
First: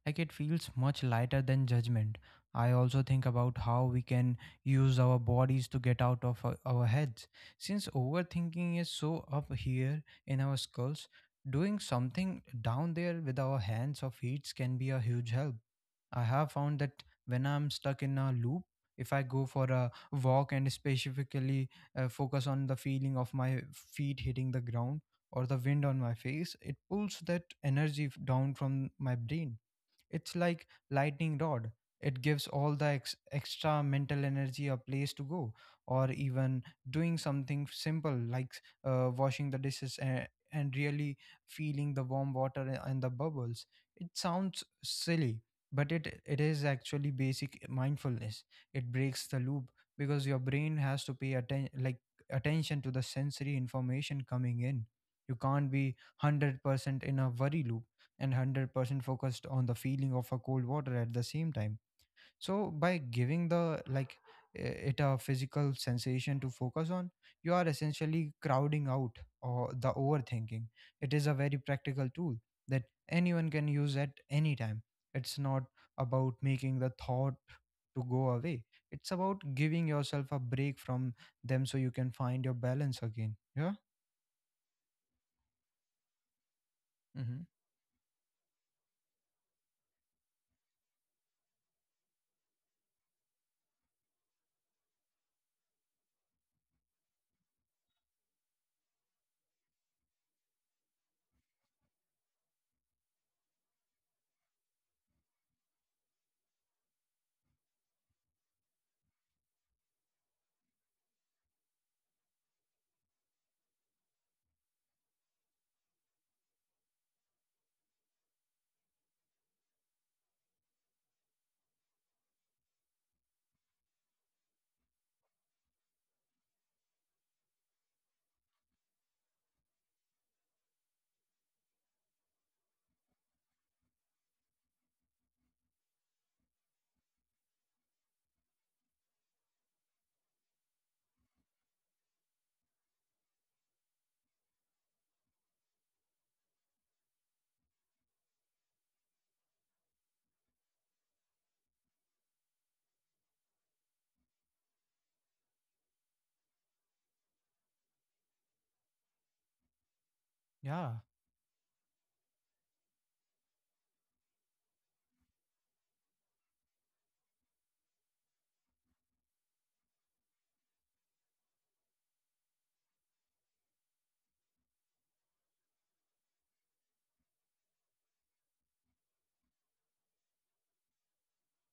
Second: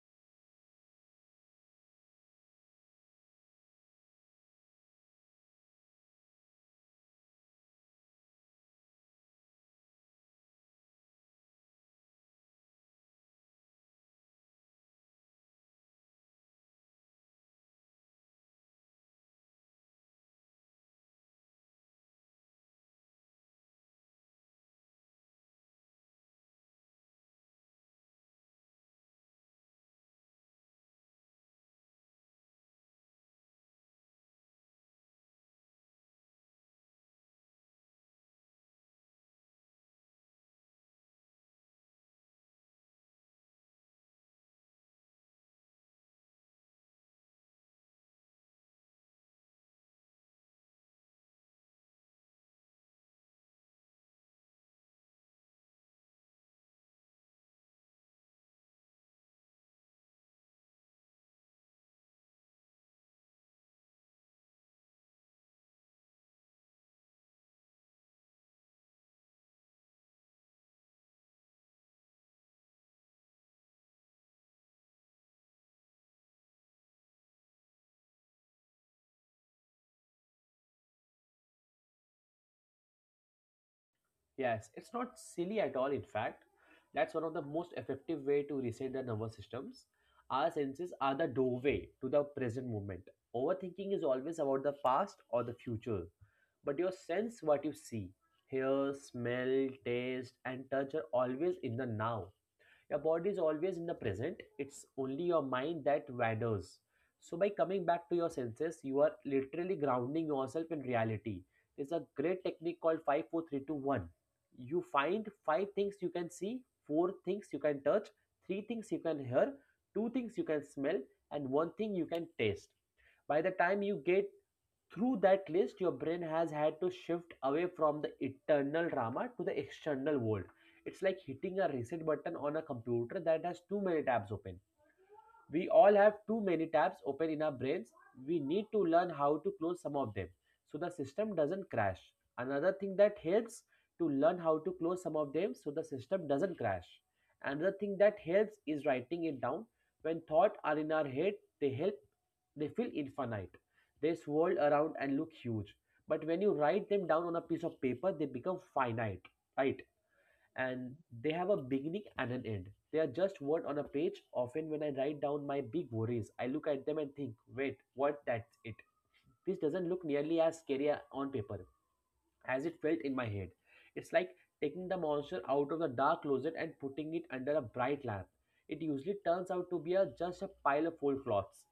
Speaker 1: Like it feels much lighter than judgment. I also think about how we can use our bodies to get out of our heads. Since overthinking is so up here in our skulls, doing something down there with our hands or feet can be a huge help. I have found that when I'm stuck in a loop, if I go for a walk and specifically focus on the feeling of my feet hitting the ground or the wind on my face, it pulls that energy down from my brain. It's like lightning rod. It gives all the extra mental energy a place to go. Or even doing something simple like washing the dishes and really feeling the warm water and the bubbles. It sounds silly, but it is actually basic mindfulness. It breaks the loop because your brain has to pay attention to the sensory information coming in. You can't be 100% in a worry loop and 100% focused on the feeling of a cold water at the same time. So by giving it a physical sensation to focus on, you are essentially crowding out or the overthinking. It is a very practical tool that anyone can use at any time. It's not about making the thought to go away. It's about giving yourself a break from them so you can find your balance again. Yeah.
Speaker 2: Yes, it's not silly at all. In fact, that's one of
Speaker 1: Mm-hmm.
Speaker 2: the most effective way to reset the nervous systems. Our senses are the doorway to the present moment. Overthinking is always about the past or the future, but your sense, what you see, hear, smell, taste, and touch, are always in the now. Your body is always in the present, it's only your mind that wanders. So, by coming back to your senses, you are literally grounding yourself in reality. There's a great technique called five, four, three, two, one. You find five things you can see, four things you can touch, three things you can hear, two things you can smell, and one thing you can taste. By the time you get through that list, your brain has had to shift away from the internal drama to the external world. It's like hitting a reset button on a computer that has too many tabs open. We all have too many tabs open in our brains. We need to learn how to close some of them so the system doesn't crash. Another thing that helps to learn how to close some of them so the system doesn't crash. Another thing that helps is writing it down. When thoughts are in our head, they help they feel infinite. They swirl around and look huge. But when you write them down on a piece of paper, they become finite, right?
Speaker 1: Yeah.
Speaker 2: And they have a beginning and an end. They are just word on a page. Often, when I write down my big worries, I look at them and think, wait, what? That's it. This doesn't look nearly as scary on paper as it felt in my head. It's like taking the monster out of the dark closet and putting it under a bright lamp. It usually turns out to be just a pile of old clothes,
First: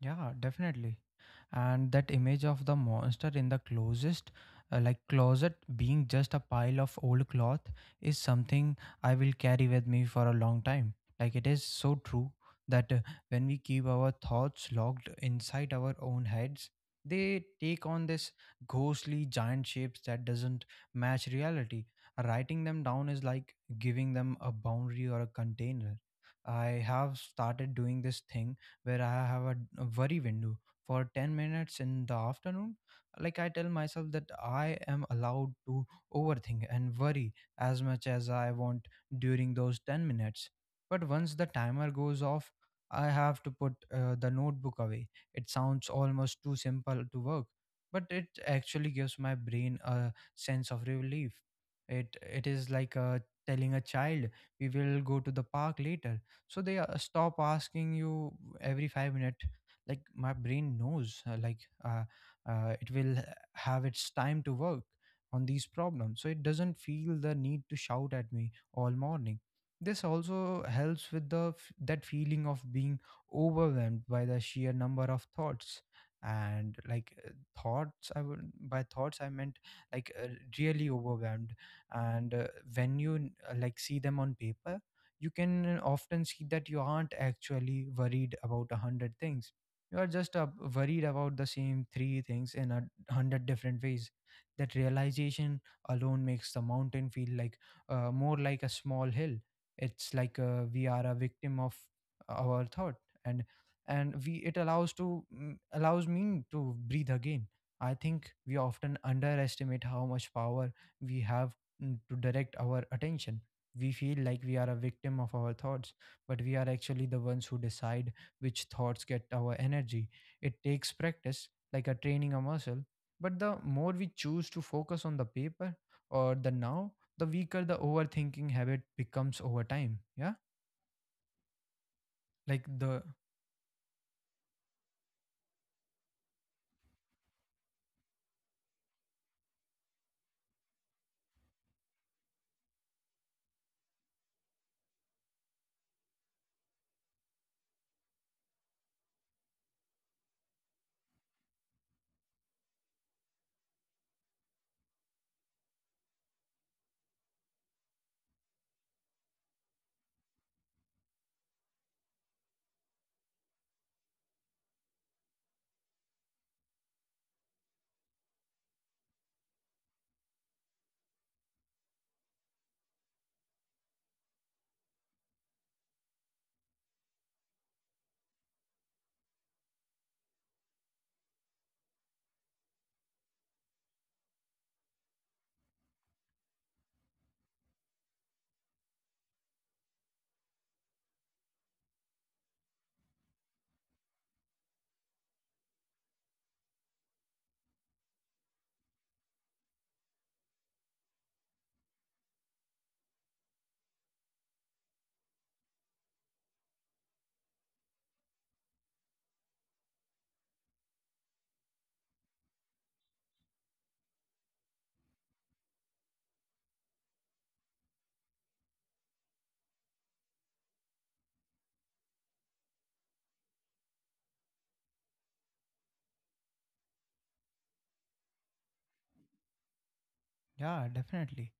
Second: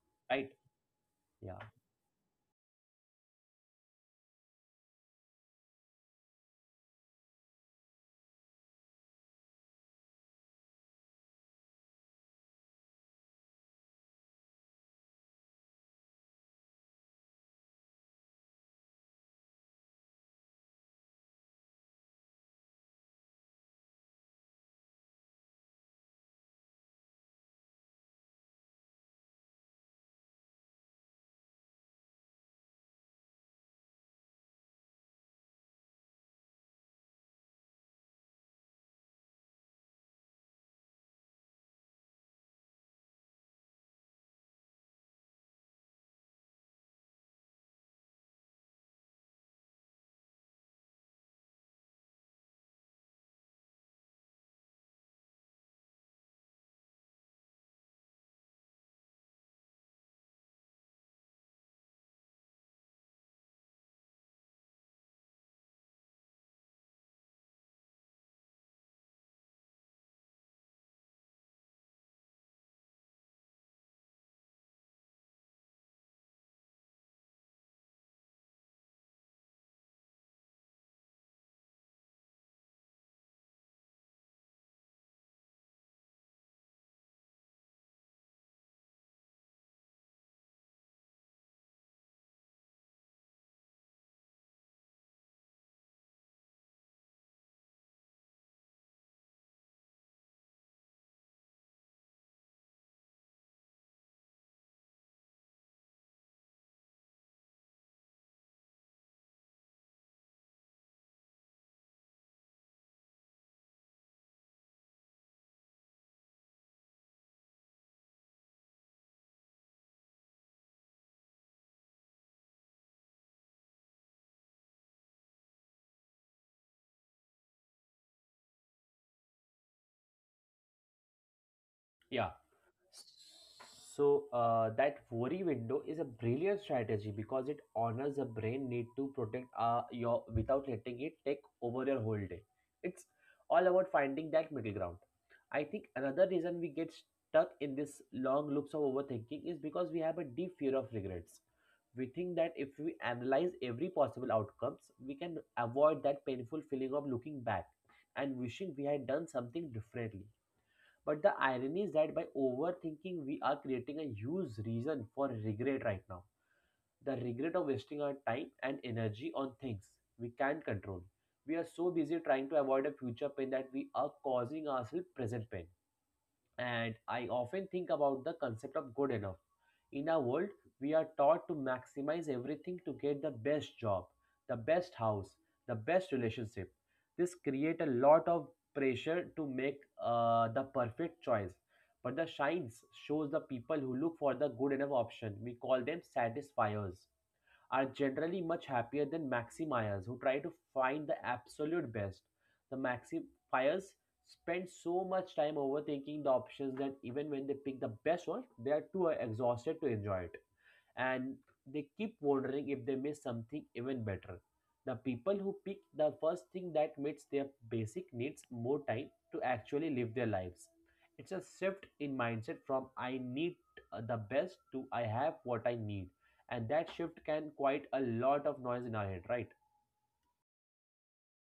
Speaker 1: Yeah,
Speaker 2: right?
Speaker 1: definitely.
Speaker 2: Yeah.
Speaker 1: And that image of the monster in the closest like closet being just a pile of old cloth is something I will carry with me for a long time. Like it is so true that when we keep our thoughts locked inside our own heads, they take on this ghostly giant shapes that doesn't match reality. Writing them down is like giving them a boundary or a container. I have started doing this thing where I have a worry window for 10 minutes in the afternoon. Like I tell myself that I am allowed to overthink and worry as much as I want during those 10 minutes, but once the timer goes off, I have to put the notebook away. It sounds almost too simple to work, but it actually gives my brain a sense of relief. It is like telling a child we will go to the park later, so they stop asking you every 5 minutes. Like my brain knows uh, it will have its time to work on these problems, so it doesn't feel the need to shout at me all morning. This also helps with that feeling of being overwhelmed by the sheer number of thoughts. And like thoughts I would by thoughts I meant like Really overwhelmed. And when you see them on paper, you can often see that you aren't actually worried about a hundred things. You are just worried about the same three things in a hundred different ways. That realization alone makes the mountain feel like more like a small hill. It's like we are a victim of our thought, and and we It allows to allows me to breathe again. I think we often underestimate how much power we have, to direct our attention. We feel like we are a victim of our thoughts, but we are actually the ones who decide which thoughts get our energy. It takes practice, like a training a muscle. But the more we choose to focus on the paper or the now, the weaker the overthinking habit becomes over time. Yeah.
Speaker 2: Yeah.
Speaker 1: Like the
Speaker 2: So that worry window is a brilliant strategy because it honors the brain need to protect your without letting it take over your whole day. It's all about finding that middle ground. I think another reason we get stuck in this long loops of overthinking is because we have a deep fear of regrets. We think that if we analyze every possible outcomes, we can avoid that painful feeling of looking back and wishing we had done something differently. But the irony is that by overthinking, we are creating a huge reason for regret right now. The regret of wasting our time and energy on things we can't control. We are so busy trying to avoid a future pain that we are causing ourselves present pain, and I often think about the concept of good enough. In our world, we are taught to maximize everything to get the best job, the best house, the best relationship. This creates a lot of pressure to make the perfect choice. But the shines shows the people who look for the good enough option. We call them satisfiers are generally much happier than maximiers who try to find the absolute best. The maximiers spend so much time overthinking the options that even when they pick the best one, they are too exhausted to enjoy it. And they keep wondering if they miss something even better. The people who pick the first thing that meets their basic needs more time to actually live their lives. It's a shift in mindset from I need the best to I have what I need and that shift can quite a lot of noise in our head, right?
Speaker 1: Yeah, definitely.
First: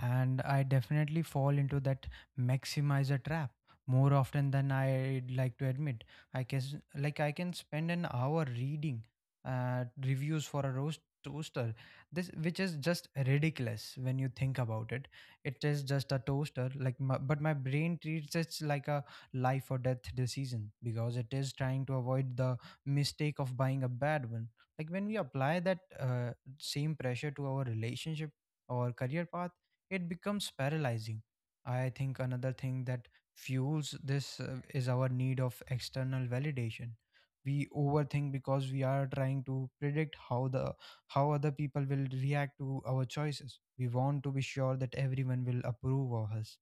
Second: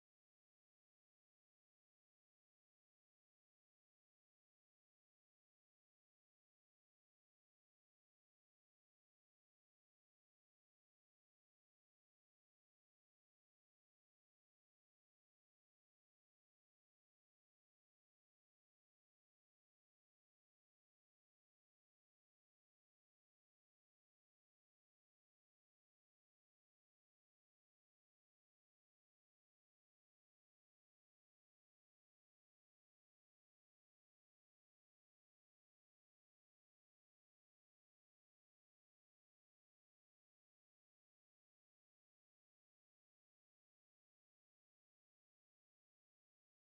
Speaker 1: And I definitely fall into that maximizer trap more often than I'd like to admit. I guess like I can spend an hour reading reviews for a roast toaster this which is just ridiculous when you think about it. It is just a toaster like but my brain treats it like a life or death decision because it is trying to avoid the mistake of buying a bad one. Like when we apply that same pressure to our relationship or career path, it becomes paralyzing. I think another thing that fuels this is our need of external validation. We overthink because we are trying to predict how the how other people will react to our choices. We want to be sure that everyone will approve of us,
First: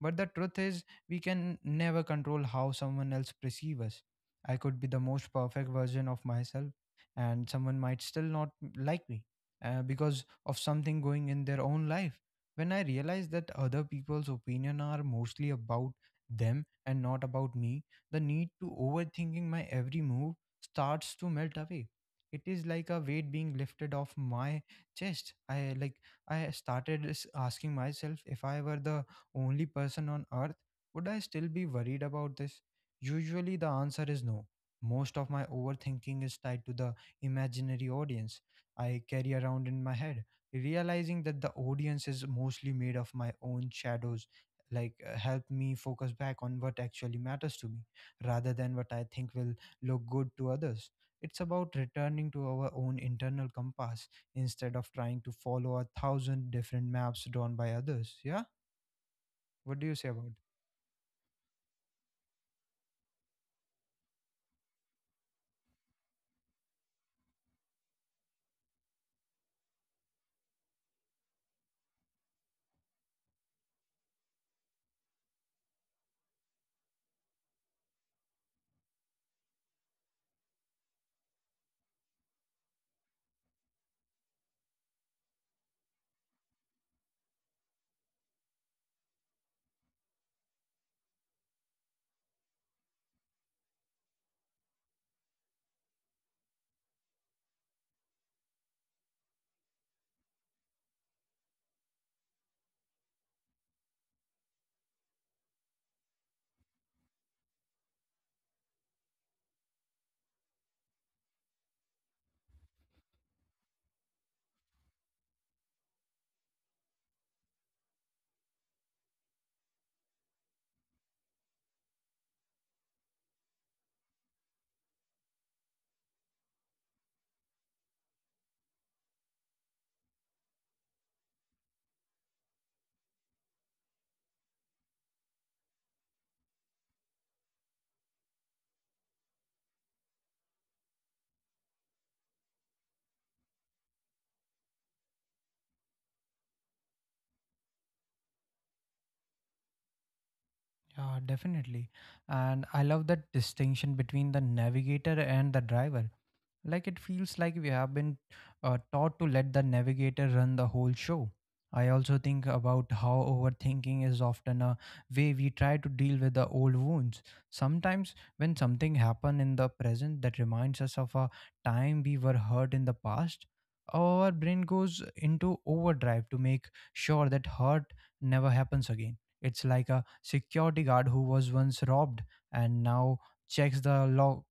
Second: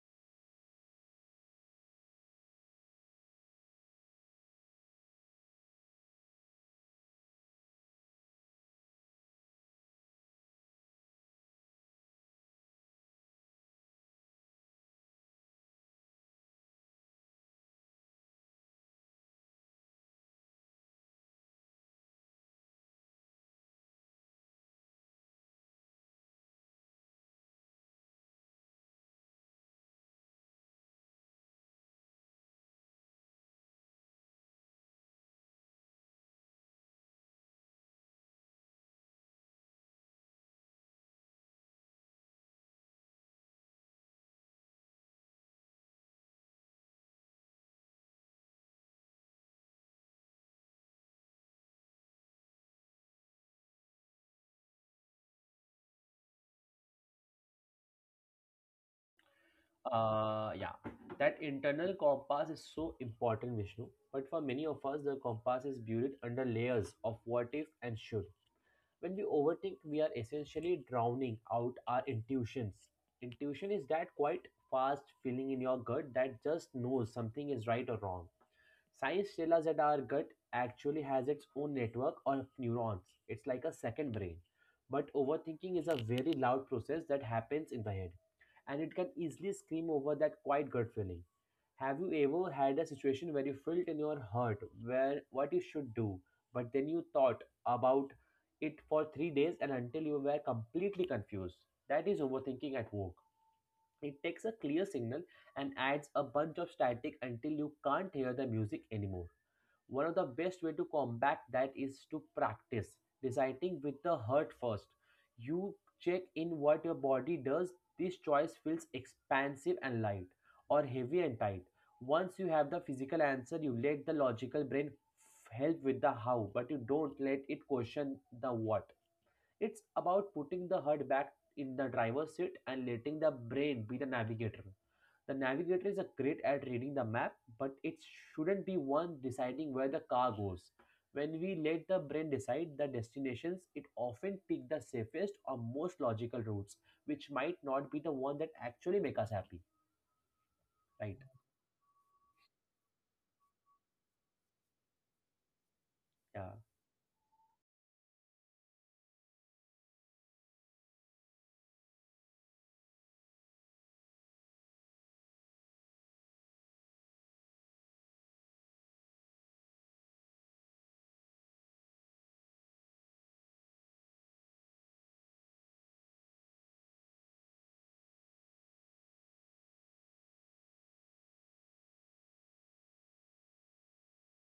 Speaker 1: but the truth is, we can never control how someone else perceives us. I could be the most perfect version of myself, and someone might still not like me because of something going in their own life. When I realize that other people's opinion are mostly about them and not about me, the need to overthinking my every move starts to melt away. It is like a weight being lifted off my chest. I asking myself, if I were the only person on earth, would I still be worried about this? Usually, the answer is no. Most of my overthinking is tied to the imaginary audience I carry around in my head. Realizing that the audience is mostly made of my own shadows help me focus back on what actually matters to me rather than what I think will look good to others. It's about returning to our own internal compass instead of trying to follow a thousand different maps drawn by others. Yeah. What do you say about it?
Speaker 2: Yeah, that internal compass is so important, Vishnu. But for many of us the compass is buried under layers of what if and should. When we overthink, we are essentially drowning out our intuitions. Intuition is that quite fast feeling in your gut that just knows something is right or wrong. Science tells us that our gut actually has its own network of neurons. It's like a second brain. But overthinking is a very loud process that happens in the head, and it can easily scream over that quiet gut feeling. Have you ever had a situation where you felt in your heart where what you should do, but then you thought about it for 3 days and until you were completely confused? That is overthinking at work. It takes a clear signal and adds a bunch of static until you can't hear the music anymore. One of the best way to combat that is to practice deciding with the heart first. You check in what your body does. This choice feels expansive and light or heavy and tight. Once you have the physical answer, you let the logical brain help with the how, but you don't let it question the what. It's about putting the heart back in the driver's seat and letting the brain be the navigator. The navigator is a great at reading the map, but it shouldn't be one deciding where the car goes. When we let the brain decide the destinations, it often picks the safest or most logical routes, which might not be the one that actually make us happy. Right?
Speaker 1: Yeah, definitely. And I love that distinction between the navigator and the driver.
Speaker 2: Yeah,
Speaker 1: Like it feels like we have been taught to let the navigator run the whole show. I also think about how overthinking is often a way we try to deal with the old wounds. Sometimes, when something happened in the present that reminds us of a time we were hurt in the past, our brain goes into overdrive to make sure that hurt never happens again. It's like a security guard who was once robbed and now checks the log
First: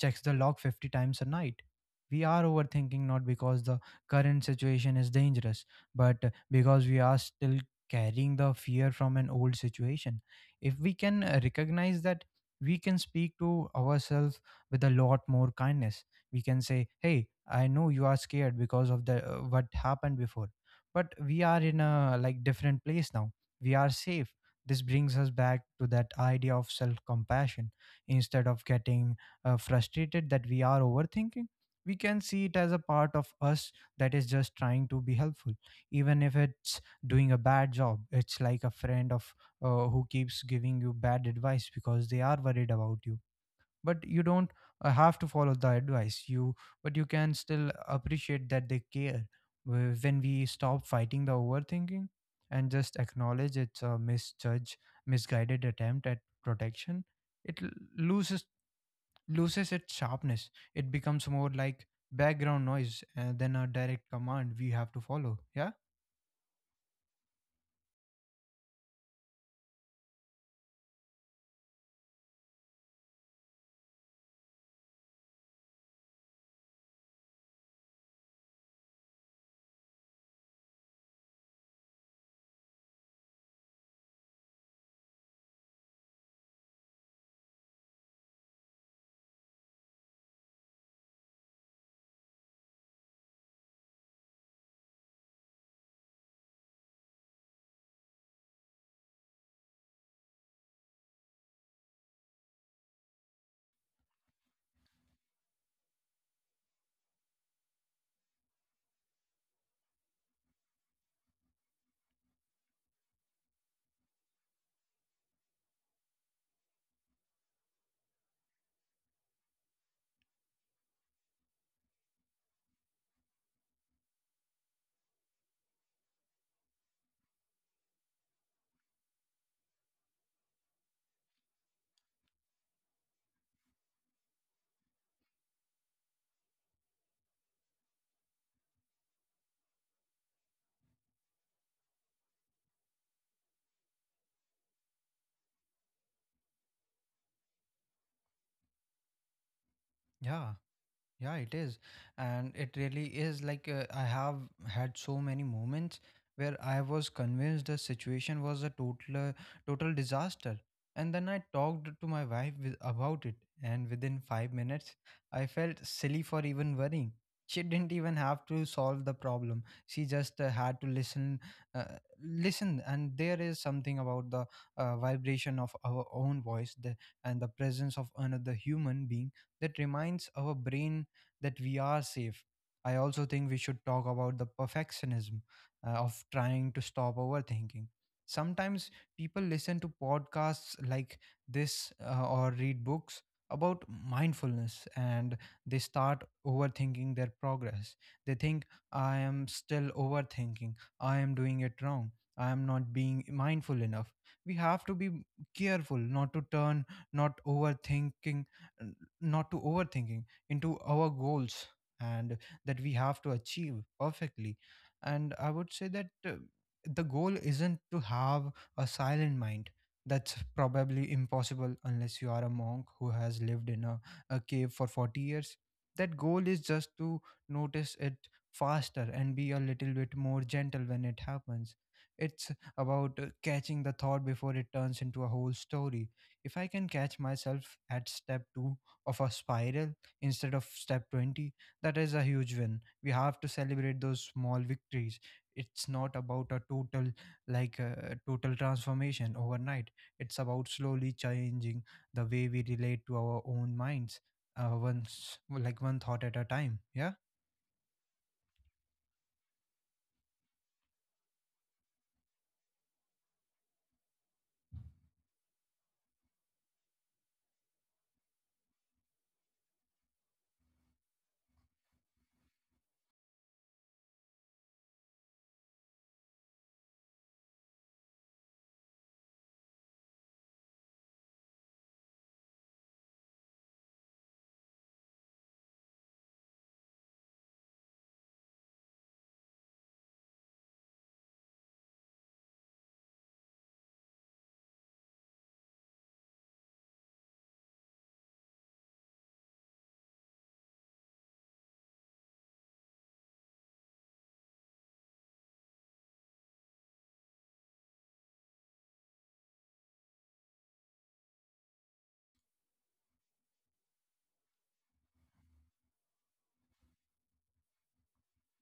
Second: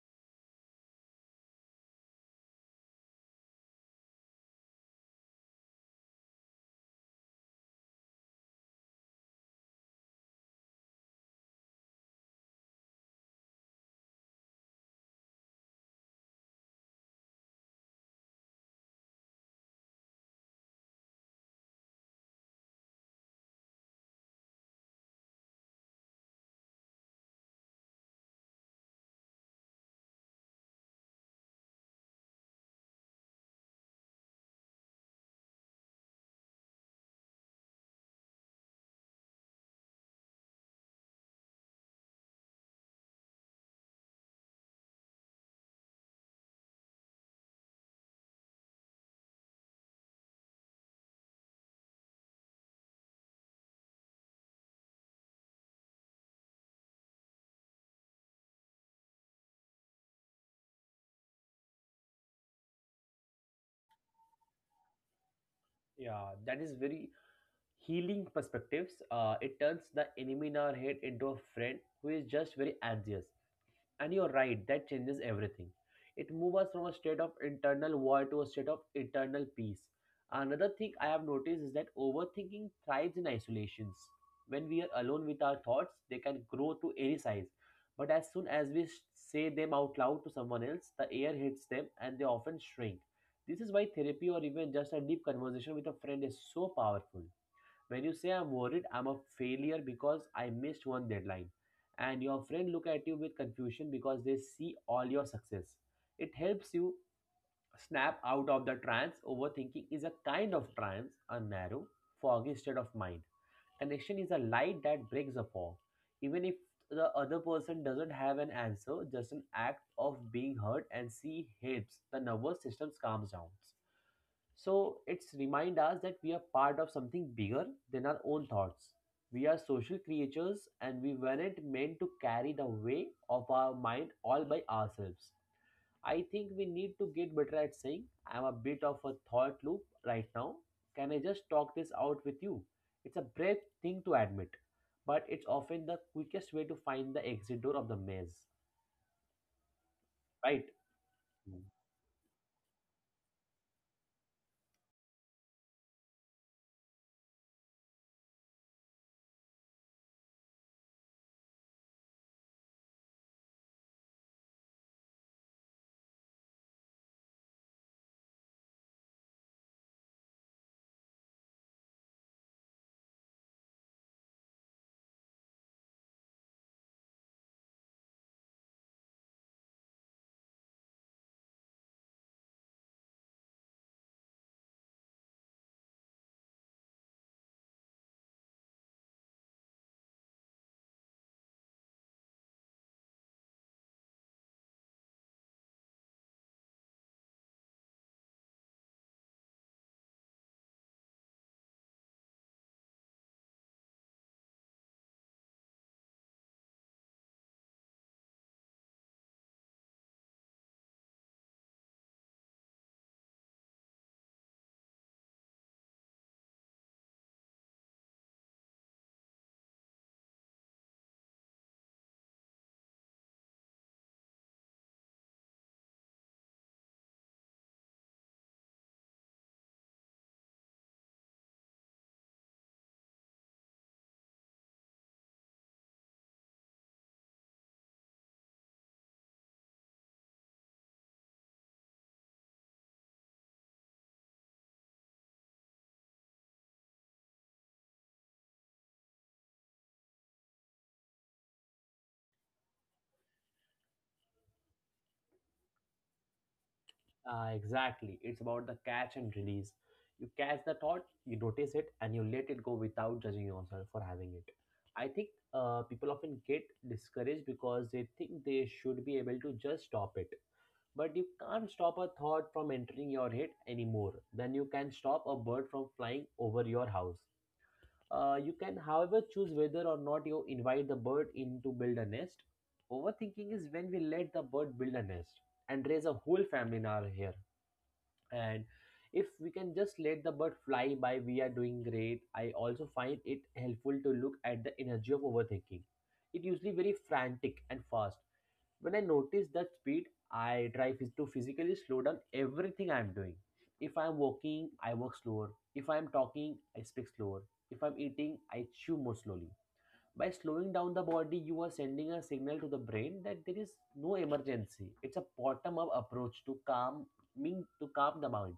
Speaker 1: checks the log 50 times a night. We are overthinking not because the current situation is dangerous, but because we are still carrying the fear from an old situation. If we can recognize that, we can speak to ourselves with a lot more kindness. We can say, hey, I know you are scared because of the what happened before, but we are in a like different place now. We are safe. This brings us back to that idea of self compassion. Instead of getting frustrated that we are overthinking, we can see it as a part of us that is just trying to be helpful, even if it's doing a bad job. It's like a friend of who keeps giving you bad advice because they are worried about you, but you don't have to follow the advice you but you can still appreciate that they care. When we stop fighting the overthinking and just acknowledge it's a misjudge misguided attempt at protection, it l- loses loses its sharpness. It becomes more like background noise than a direct command we have to follow. Yeah,
Speaker 2: yeah. That is very healing perspectives. It turns the enemy in our head into a friend who is just very anxious. And you're right, that changes everything. It moves us from a state of internal war to a state of internal peace. Another thing I have noticed is that overthinking thrives in isolations. When we are alone with our thoughts, they can grow to any size. But as soon as we say them out loud to someone else, the air hits them and they often shrink. This is why therapy or even just a deep conversation with a friend is so powerful. When you say I'm worried, I'm a failure because I missed one deadline. And your friend look at you with confusion because they see all your success. It helps you snap out of the trance. Overthinking is a kind of trance, a narrow, foggy state of mind. Connection is a light that breaks the fog. Even if the other person doesn't have an answer, just an act of being heard and see helps the nervous system calms down. So it's remind us that we are part of something bigger than our own thoughts. We are social creatures and we weren't meant to carry the weight of our mind all by ourselves. I think we need to get better at saying, I'm a bit of a thought loop right now. Can I just talk this out with you? It's a brave thing to admit, but it's often the quickest way to find the exit door of the maze,
Speaker 1: yeah.
Speaker 2: right?
Speaker 1: Yeah, it is. And it really is like I have had so many moments where I was convinced the situation was a total disaster. And then I talked to my wife about it, and within 5 minutes I felt silly for even worrying. She didn't even have to solve the problem. She just had to uh, listen. And there is something about the vibration of our own voice, and the presence of another human being that reminds our brain that we are safe. I also think we should talk about the perfectionism of trying to stop overthinking. Sometimes people listen to podcasts like this or read books about mindfulness, and they start overthinking their progress. They think, I am still overthinking, I am doing it wrong, I am not being mindful enough. We have to be careful not to turn not overthinking not to overthinking into our goals and that we have to achieve perfectly. And I would say that the goal isn't to have a silent mind. That's probably impossible unless you are a monk who has lived in a cave for 40 years. That goal is just to notice it faster and be a little bit more gentle when it happens. It's about catching the thought before it turns into a whole story. If I can catch myself at step 2 of a spiral instead of step 20, that is a huge win. We have to celebrate those small victories. It's not about a total like a total transformation overnight. It's about slowly changing the way we relate to our own minds, once like one thought at a time. Yeah.
Speaker 2: Exactly. It's about the catch and release. You catch the thought, you notice it, and you let it go without judging yourself for having it. I think people often get discouraged because they think they should be able to just stop it. But you can't stop a thought from entering your head anymore than you can stop a bird from flying over your house. You can, however, choose whether or not you invite the bird in to build a nest. Overthinking is when we let the bird build a nest and raise a whole family in our hair. And if we can just let the bird fly by, we are doing great. I also find it helpful to look at the energy of overthinking. It usually very frantic and fast. When I notice that speed, I try to physically slow down everything I'm doing. If I'm walking, I walk slower. If I'm talking, I speak slower. If I'm eating, I chew more slowly. By slowing down the body, you are sending a signal to the brain that there is no emergency. It's a bottom up approach to calm the mind,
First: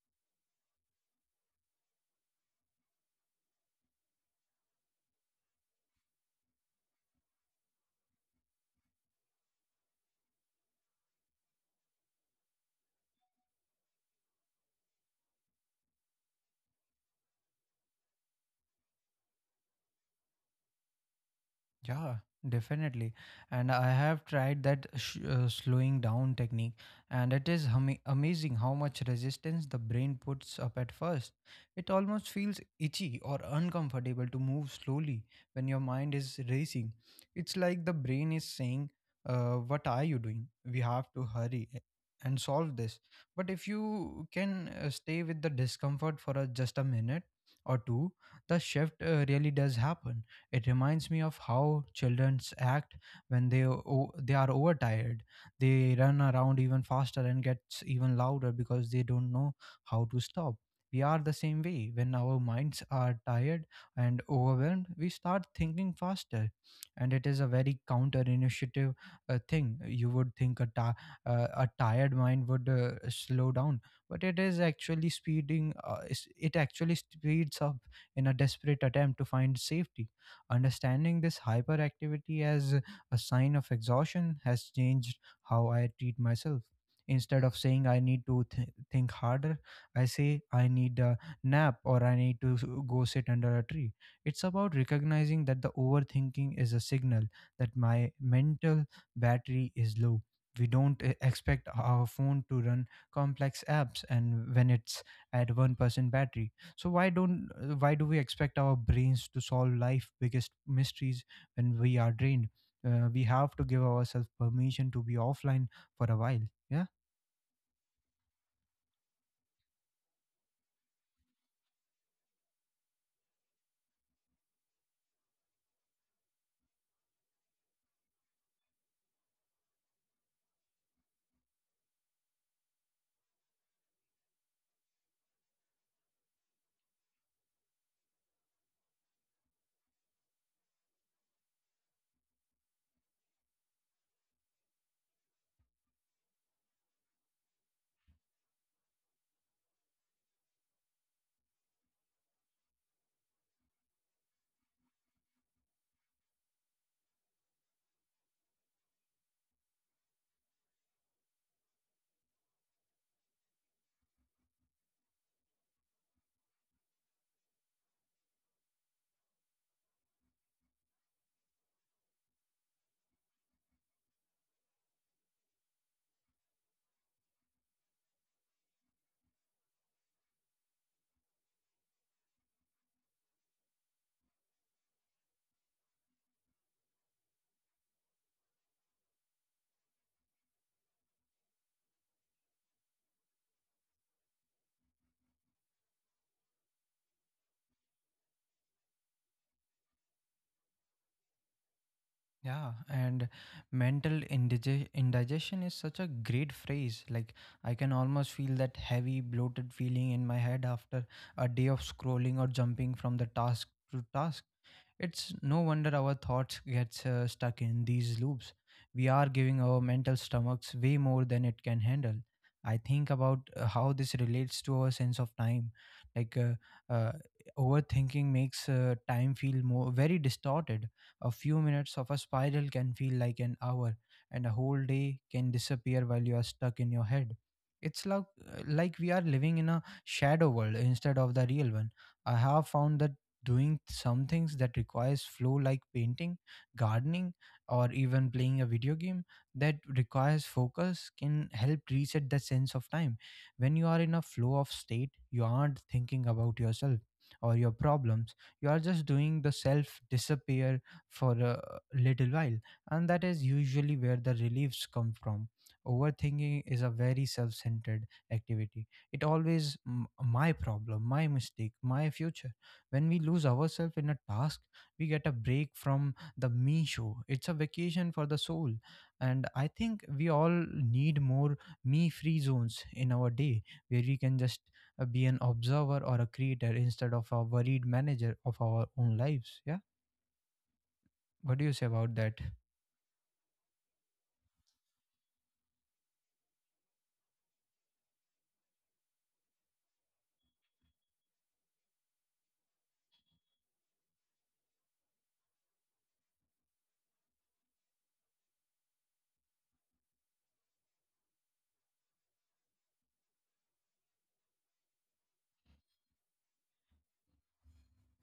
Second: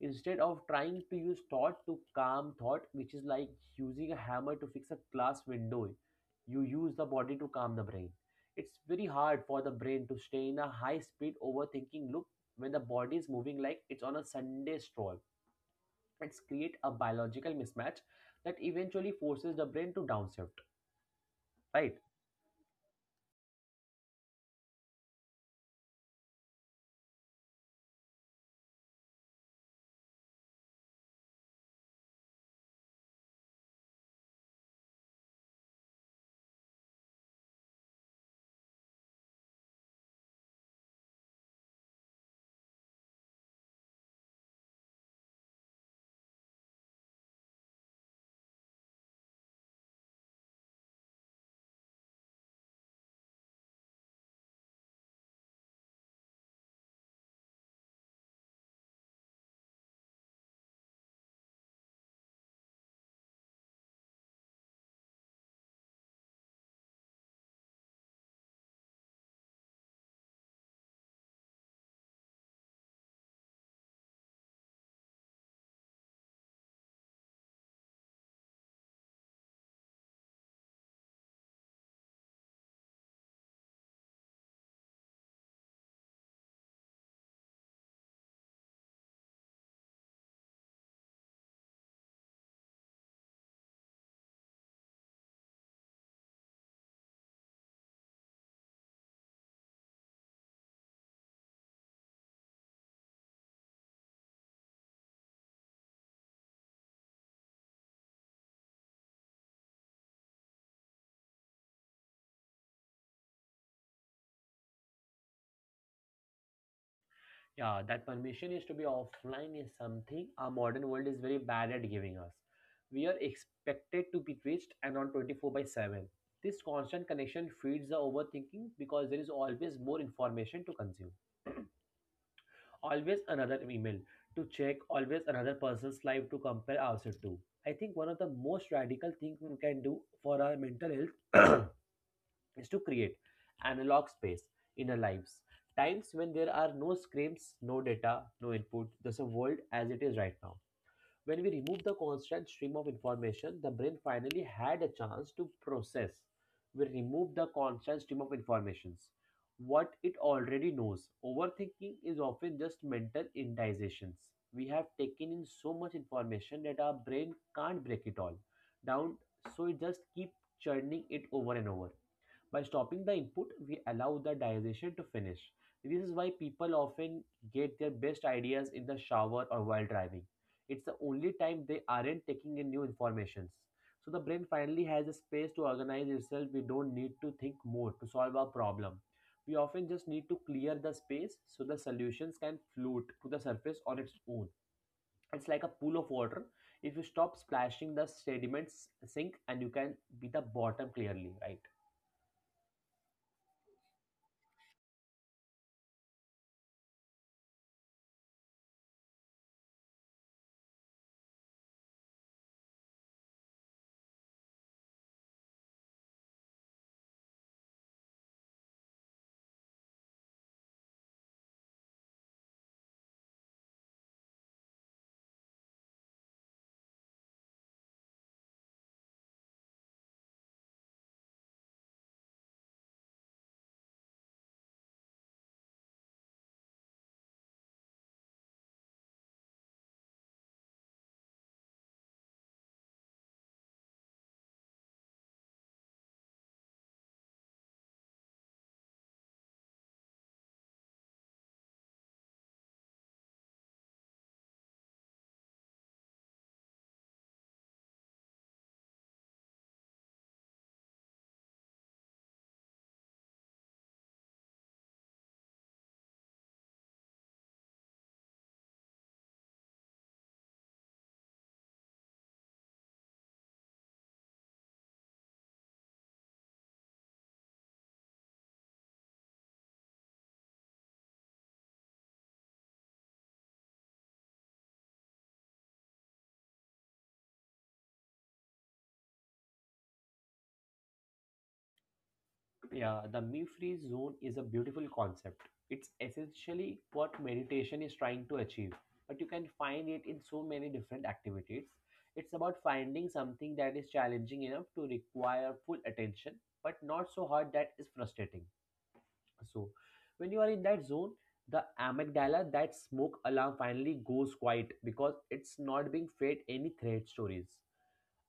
Speaker 2: instead of trying to use thought to calm thought, which is like using a hammer to fix a glass window. You use the body to calm the brain. It's very hard for the brain to stay in a high speed overthinking loop when the body is moving like it's on a Sunday stroll. It's create a biological mismatch that eventually forces the brain to downshift, right?
Speaker 1: Yeah, definitely. And I have tried that slowing down technique, and it is amazing how much resistance the brain puts up at first. It almost feels itchy or uncomfortable to move slowly when your mind is racing. It's like the brain is saying, what are you doing? We have to and solve this. But if you can stay with the discomfort for just a minute or two, the shift really does happen. It reminds me of how childrens act when they are overtired. They run around even faster and gets even louder because they don't know how to stop. We are the same way. When our minds are tired and overwhelmed, we start thinking faster, and it is a very counter initiative thing. You would think a tired mind would slow down, but it is actually speeding. It actually speeds up in a desperate attempt to find safety. Understanding this hyperactivity as a sign of exhaustion has changed how I treat myself. Instead of saying I need to think harder, I say I need a nap or I need to go sit under a tree. It's about recognizing that the overthinking is a signal that my mental battery is low. We don't expect our phone to run complex apps and when it's at 1% battery, so why don't why do we expect our brains to solve life biggest mysteries when we are drained. We have to give ourselves permission to be offline for a while. Yeah.
Speaker 2: Yeah, that permission is to be offline is something our modern world is very bad at giving us. We are expected to be reached and on 24 by 7. This constant connection feeds the overthinking because there is always more information to consume. Always another email to check, always another person's life to compare ourselves to. I think one of the most radical things we can do for our mental health (clears throat) is to create analog space in our lives. Times when there are no screens, no data, no input, just a world as it is right now. When we remove the constant stream of information, the brain finally had a chance to process. We remove the constant stream of informations. What it already knows. Overthinking is often just mental indigestions. We have taken in so much information that our brain can't break it all down, so it just keep churning it over and over. By stopping the input, we allow the digestion to finish. This is why people often get their best ideas in the shower or while driving. It's the only time they aren't taking in new informations. So the brain finally has a space to organize itself. We don't need to think more to solve our problem. We often just need to clear the space so the solutions can float to the surface on its own. It's like a pool of water. If you stop splashing the sediments sink and you can be the bottom clearly, right?
Speaker 1: Yeah. And mental indigestion is such a great phrase. Like I can almost feel that heavy bloated feeling in my head after a day of scrolling or jumping from the task to task. It's no wonder our thoughts gets stuck in these loops. We are giving our mental stomachs way more than it can handle. I think about how this relates to our sense of time. Like uh, uh, Overthinking makes time feel more very distorted. A few minutes of a spiral can feel like an hour, and a whole day can disappear while you are stuck in your head. It's like we are living in a shadow world instead of the real one. I have found that doing some things that requires flow, like painting, gardening, or even playing a video game that requires focus, can help reset that sense of time. When you are in a flow of state, you aren't thinking about yourself or your problems. You are just doing the self disappear for a little while, and that is usually where the reliefs come from. Overthinking is a very self-centered activity. It always my problem, my mistake, my future. When we lose ourselves in a task, we get a break from the me show. It's a vacation for the soul. And I think we all need more me free zones in our day where we can just be an observer or a creator instead of a worried manager of our own lives. Yeah. What do you say about that?
Speaker 2: Yeah, the me free zone is a beautiful concept. It's essentially what meditation is trying to achieve, but you can find it in so many different activities. It's about finding something that is challenging enough to require full attention, but not so hard that is frustrating. So, when you are in that zone, the amygdala, that smoke alarm, finally goes quiet because it's not being fed any threat stories.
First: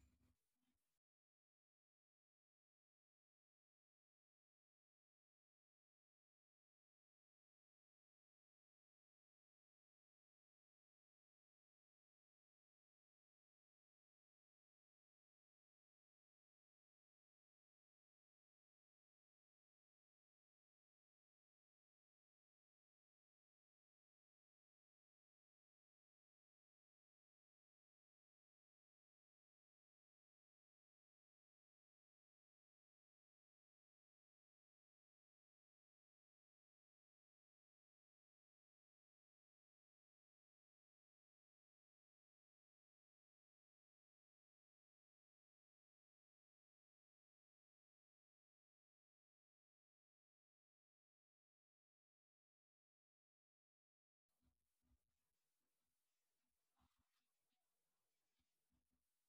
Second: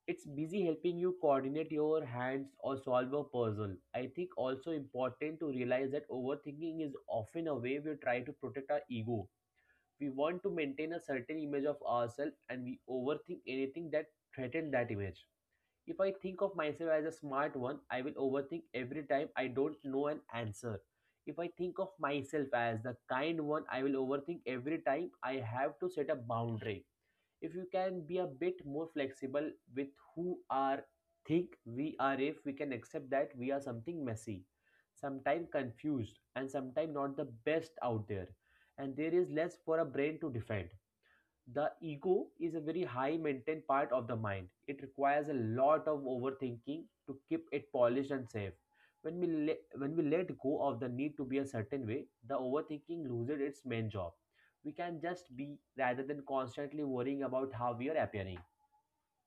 Speaker 2: It's busy helping you coordinate your hands or solve a puzzle. I think also important to realize that overthinking is often a way we try to protect our ego. We want to maintain a certain image of ourselves and we overthink anything that threatens that image. If I think of myself as a smart one, I will overthink every time I don't know an answer. If I think of myself as the kind one, I will overthink every time I have to set a boundary. If you can be a bit more flexible with who are think we are, if we can accept that we are something messy, sometimes confused and sometimes not the best out there, and there is less for a brain to defend. The ego is a very high maintained part of the mind. It requires a lot of overthinking to keep it polished and safe. When we let go of the need to be a certain way, the overthinking loses its main job. We can just be rather than constantly worrying about how we are appearing.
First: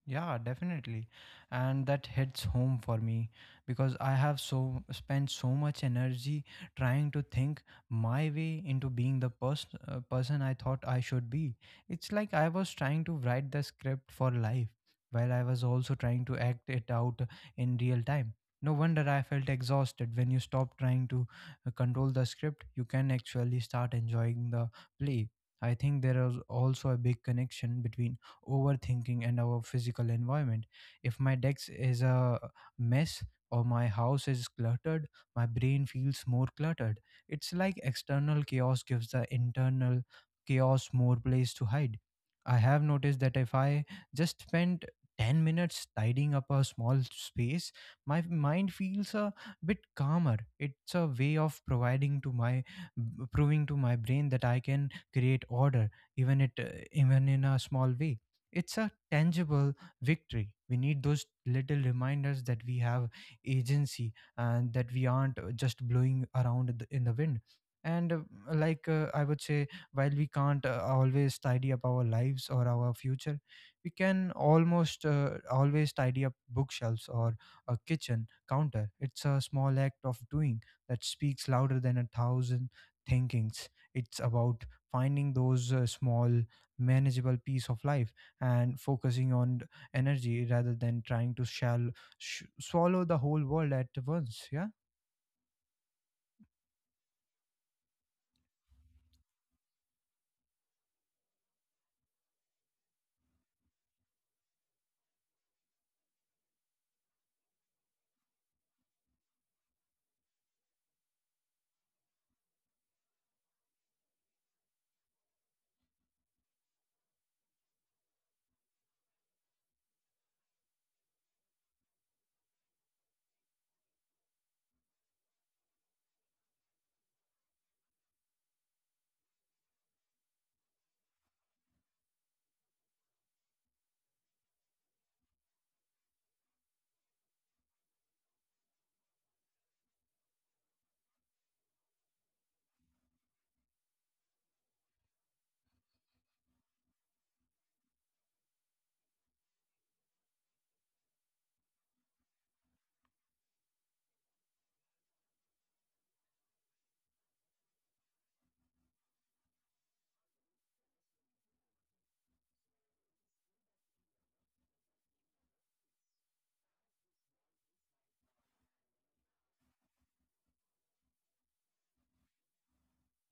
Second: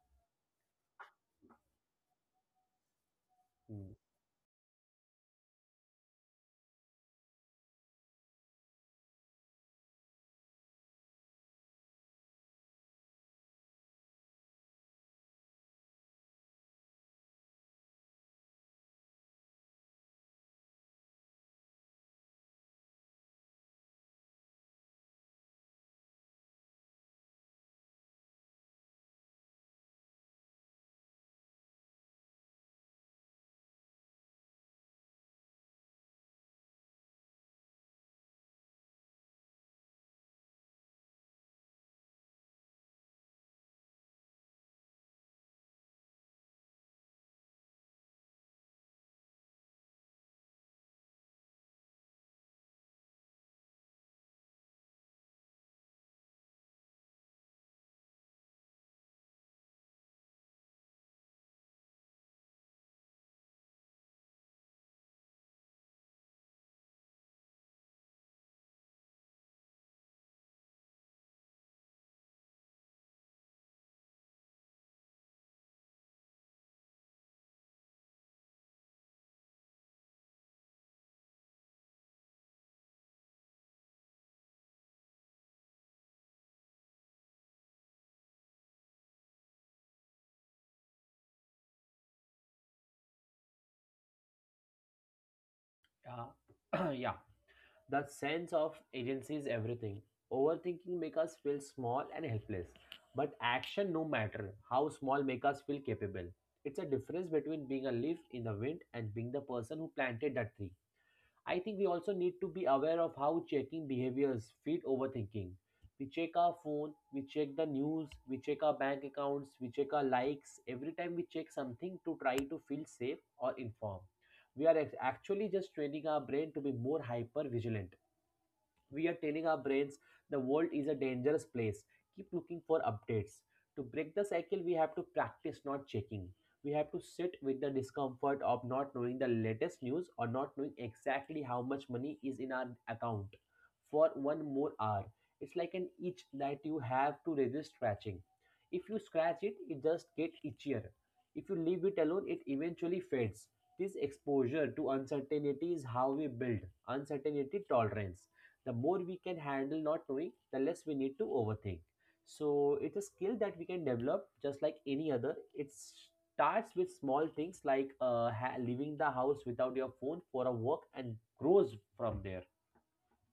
Speaker 1: Yeah, definitely. And that hits home for me
Speaker 2: Hmm.
Speaker 1: because I have so spent so much energy trying to think my way into being the person I thought I should be. It's like I was trying to write the script for life while I was also trying to act it out in real time. No wonder I felt exhausted. When you stop trying to control the script, you can actually start enjoying the play. I think there is also a big connection between overthinking and our physical environment. If my desk is a mess or my house is cluttered, my brain feels more cluttered. It's like external chaos gives the internal chaos more place to hide. I have noticed that if I just spend 10 minutes tidying up a small space, my mind feels a bit calmer. It's a way of providing to my b- proving to my brain that I can create order, even in a small way. It's a tangible victory. We need those little reminders that we have agency and that we aren't just blowing around in the wind. And like I would say, while we can't always tidy up our lives or our future, we can almost always tidy up bookshelves or a kitchen counter. It's a small act of doing that speaks louder than a thousand thinkings. It's about finding those small, manageable piece of life and focusing on energy rather than trying to swallow the whole world at once. Yeah.
Speaker 2: (clears throat) Yeah, that sense of agency is everything. Overthinking makes us feel small and helpless, but action, no matter how small, makes us feel capable. It's a difference between being a leaf in the wind and being the person who planted that tree. I think we also need to be aware of how checking behaviors feed overthinking. We check our phone, we check the news, we check our bank accounts, we check our likes. Every time we check something to try to feel safe or informed, we are actually just training our brain to be more hyper vigilant. We are telling our brains the world is a dangerous place, keep looking for updates. To break the cycle we have to practice not checking. We have to sit with the discomfort of not knowing the latest news or not knowing exactly how much money is in our account for one more hour. It's like an itch that you have to resist scratching. If you scratch it, it just gets itchier. If you leave it alone, it eventually fades. This exposure to uncertainty is how we build uncertainty tolerance. The more we can handle not knowing, the less we need to overthink. So it's a skill that we can develop just like any other. It starts with small things like leaving the house without your phone for a walk, and grows from there.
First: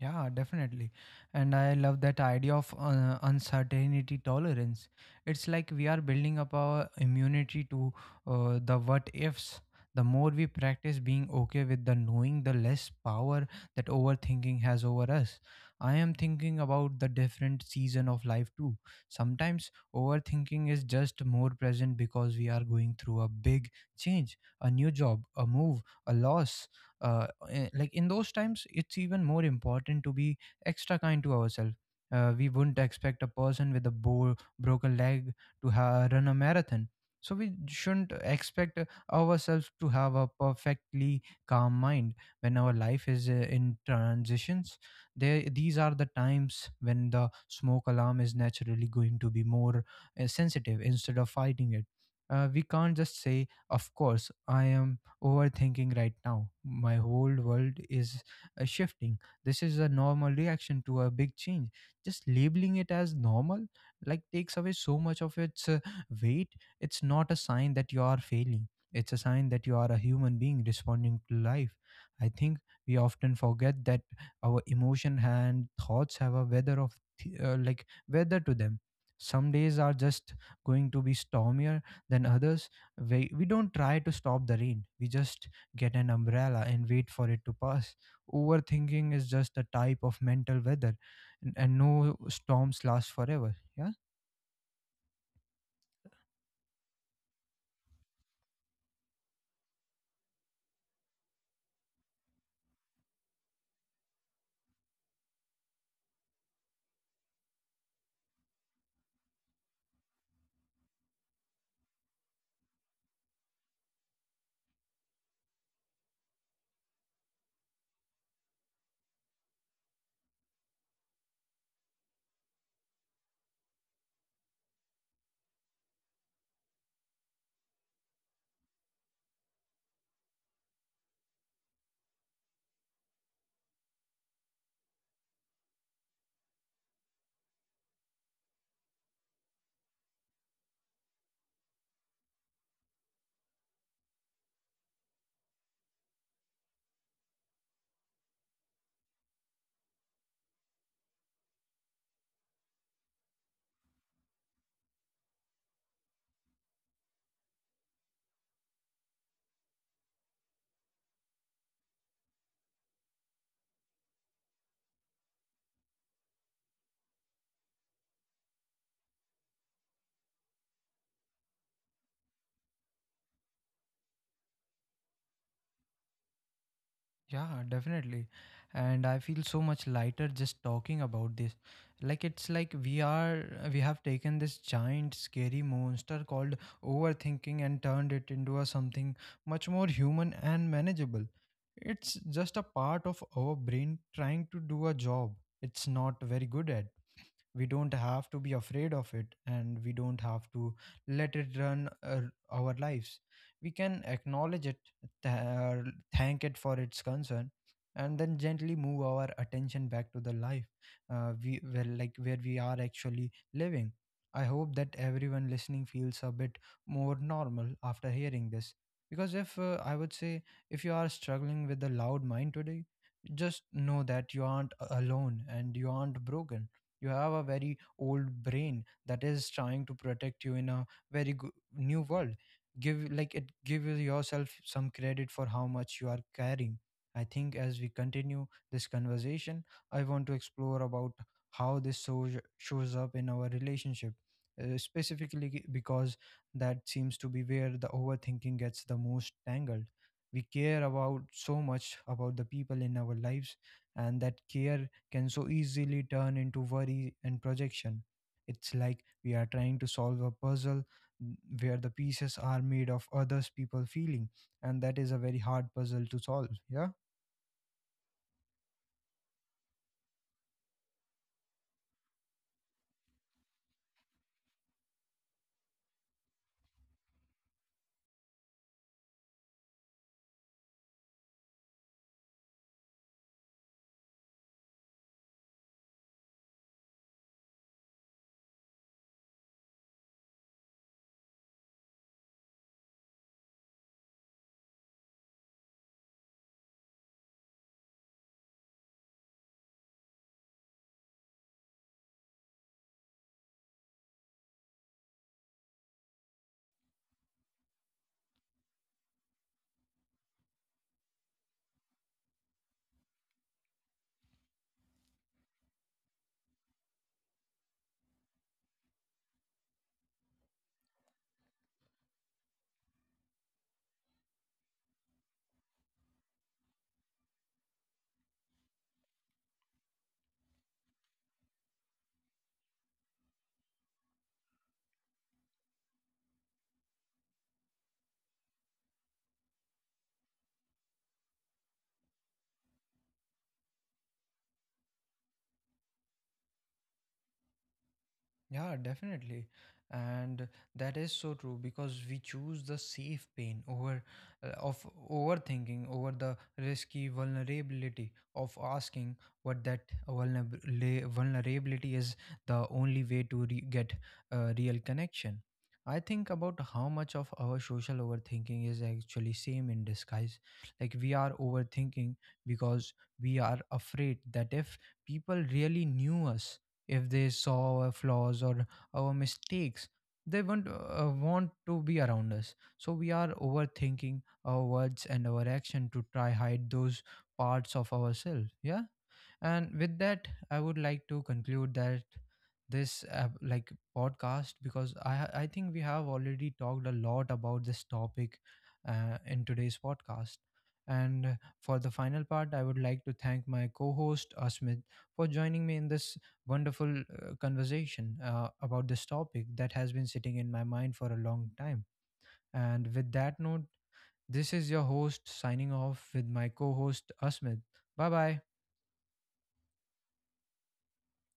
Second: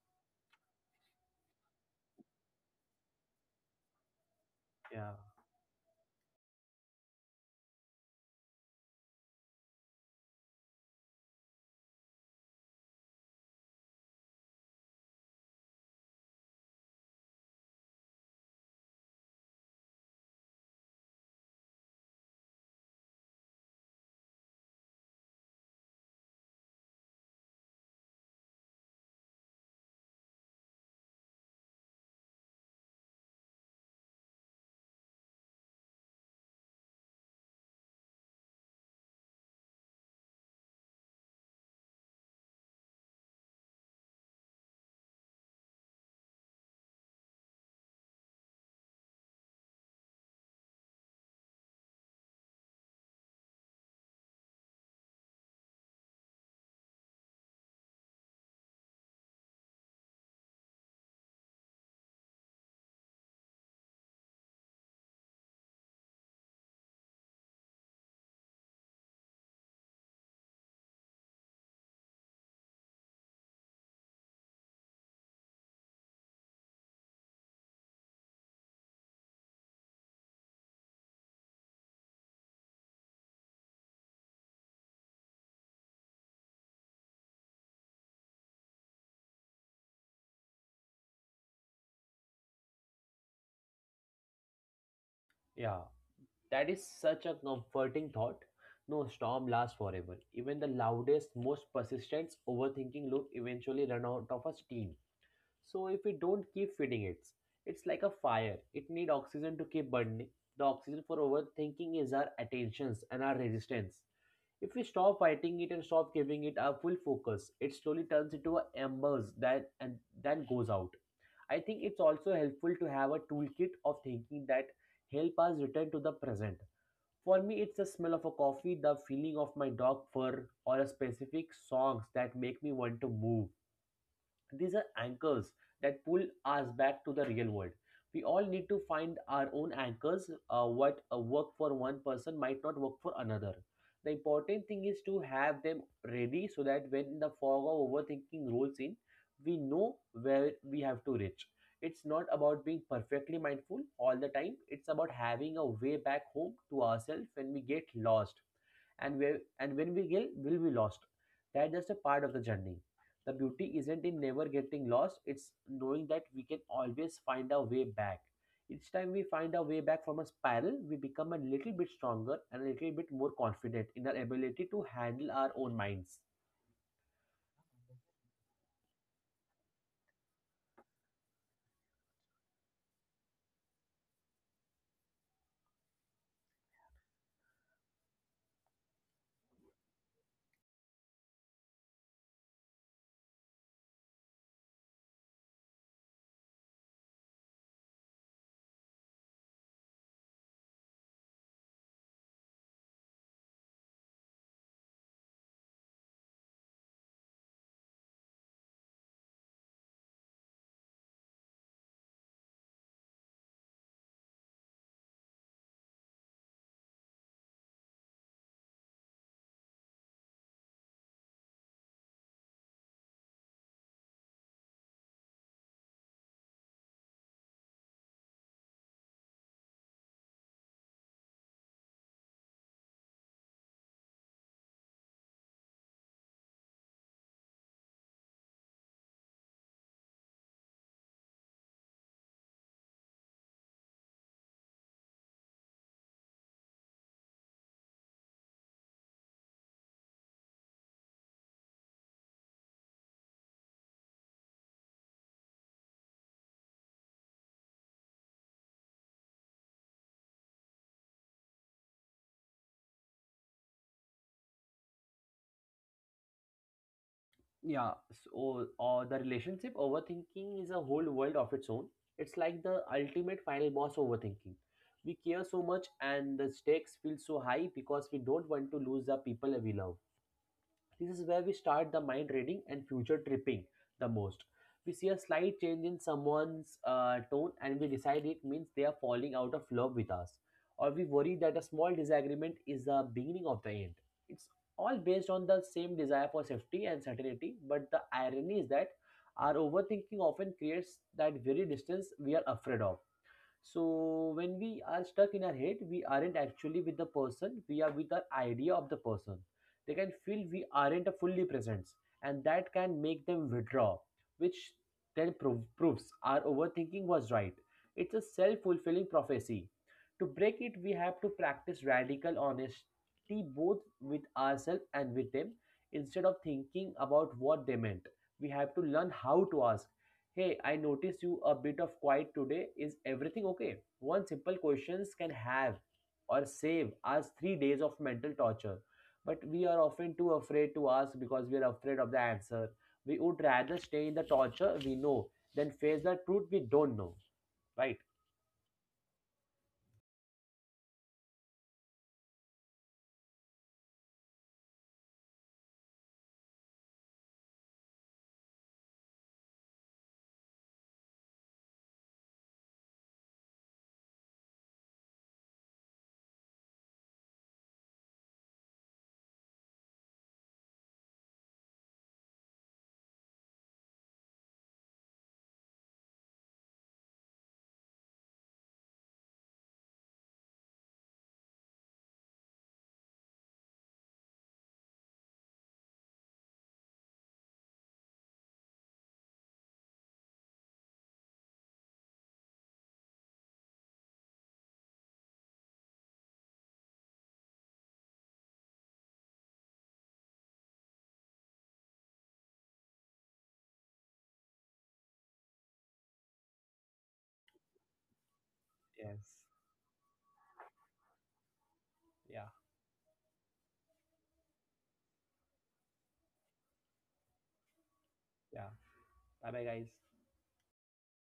Speaker 1: Yeah, definitely. And I love that idea of uncertainty tolerance.
Speaker 2: Yeah.
Speaker 1: It's like we are building up our immunity to the what ifs. The more we practice being okay with the knowing, the less power that overthinking has over us. I am thinking about the different season of life too. Sometimes overthinking is just more present because we are going through a big change, a new job, a move, a loss. Like in those times it's even more important to be extra kind to ourselves. We wouldn't expect a person with a broken leg to run a marathon, so we shouldn't expect ourselves to have a perfectly calm mind when our life is in transitions. There These are the times when the smoke alarm is naturally going to be more sensitive. Instead of fighting it, we can't just say, of course I am overthinking right now. My whole world is shifting. This is a normal reaction to a big change. Just labeling it as normal like takes away so much of its weight. It's not a sign that you are failing. It's a sign that you are a human being responding to life. I think we often forget that our emotion and thoughts have a weather of like weather to them. Some days are just going to be stormier than others. We don't try to stop the rain, we just get an umbrella and wait for it to pass. Overthinking is just a type of mental weather, and no storms last forever. Yeah.
Speaker 2: Yeah, that is such a comforting thought. No storm lasts forever. Even the loudest, most persistent overthinking loop eventually run out of a steam. So if we don't keep feeding it, it's like a fire. It need oxygen to keep burning. The oxygen for overthinking is our attentions and our resistance. If we stop fighting it and stop giving it our full focus, it slowly turns into a embers that and then goes out. I think it's also helpful to have a toolkit of thinking that help us return to the present. For me, it's the smell of a coffee, the feeling of my dog fur, or a specific songs that make me want to move. These are anchors that pull us back to the real world. We all need to find our own anchors. What work for one person might not work for another. The important thing is to have them ready, so that when the fog of overthinking rolls in, we know where we have to reach. It's not about being perfectly mindful all the time. It's about having a way back home to ourselves when we get lost. And where and when we get will be lost, that's just a part of the journey. The beauty isn't in never getting lost, it's knowing that we can always find our way back. Each time we find our way back from a spiral, we become a little bit stronger and a little bit more confident in our ability to handle our own minds.
Speaker 1: Yeah, definitely. And I feel so much lighter just talking about this. Like it's like we have taken this giant scary monster called overthinking and turned it into a something much more human and manageable. It's just a part of our brain trying to do a job it's not very good at. We don't have to be afraid of it, and we don't have to let it run our lives. We can acknowledge it, th- uh, thank it for its concern, and then gently move our attention back to the life we well, like where we are actually living. I hope that everyone listening feels a bit more normal after hearing this, because if I would say, if you are struggling with a loud mind today, just know that you aren't alone and you aren't broken. You have a very old brain that is trying to protect you in a very new world. Give like it Give yourself some credit for how much you are carrying. I think as we continue this conversation I want to explore about how shows up in our relationship, specifically because that seems to be where the overthinking gets the most tangled. We care about so much about the people in our lives, and that care can so easily turn into worry and projection. It's like we are trying to solve a puzzle, mm, where the pieces are made of others people feeling, and that is a very hard puzzle to solve. Yeah.
Speaker 2: Yeah. So or the relationship overthinking is a whole world of its own. It's like the ultimate final boss overthinking. We care so much and the stakes feel so high because we don't want to lose the people we love. This is where we start the mind reading and future tripping the most. We see a slight change in someone's tone and we decide it means they are falling out of love with us. Or we worry that a small disagreement is the beginning of the end. It's all based on the same desire for safety and certainty, but the irony is that our overthinking often creates that very distance we are afraid of. So when we are stuck in our head, we aren't actually with the person, we are with our idea of the person. They can feel we aren't a fully present, and that can make them withdraw, which then proves our overthinking was right. It's a self fulfilling prophecy. To break it, we have to practice radical honesty, both with ourselves and with them. Instead of thinking about what they meant, we have to learn how to ask, "Hey, I notice you a bit of quiet today. Is everything okay?" One simple questions can have or save us 3 days of mental torture. But we are often too afraid to ask because we are afraid of the answer. We would rather stay in the torture we know than face the truth we don't know. Right?
Speaker 1: Yeah, definitely. And that is so true because we choose the safe pain over of overthinking over the risky vulnerability of asking. What that vulnerab- la- Vulnerability is the only way to get a real connection. I think about how much of our social overthinking is actually same in disguise. Like we are overthinking because we are afraid that if people really knew us, if they saw our flaws or our mistakes, they won't want to be around us. So we are overthinking our words and our action to try hide those parts of ourselves. Yeah. And with that I would like to conclude that this like podcast, because I think we have already talked a lot about this topic in today's podcast. And for the final part I would like to thank my co-host Asmit for joining me in this wonderful conversation about this
Speaker 2: Yes.
Speaker 1: topic that has been sitting in my mind for a long time.
Speaker 2: Yeah.
Speaker 1: And with that note, this is your host signing off with my co host Asmit. Bye bye.
Speaker 2: Yeah. Bye bye, guys.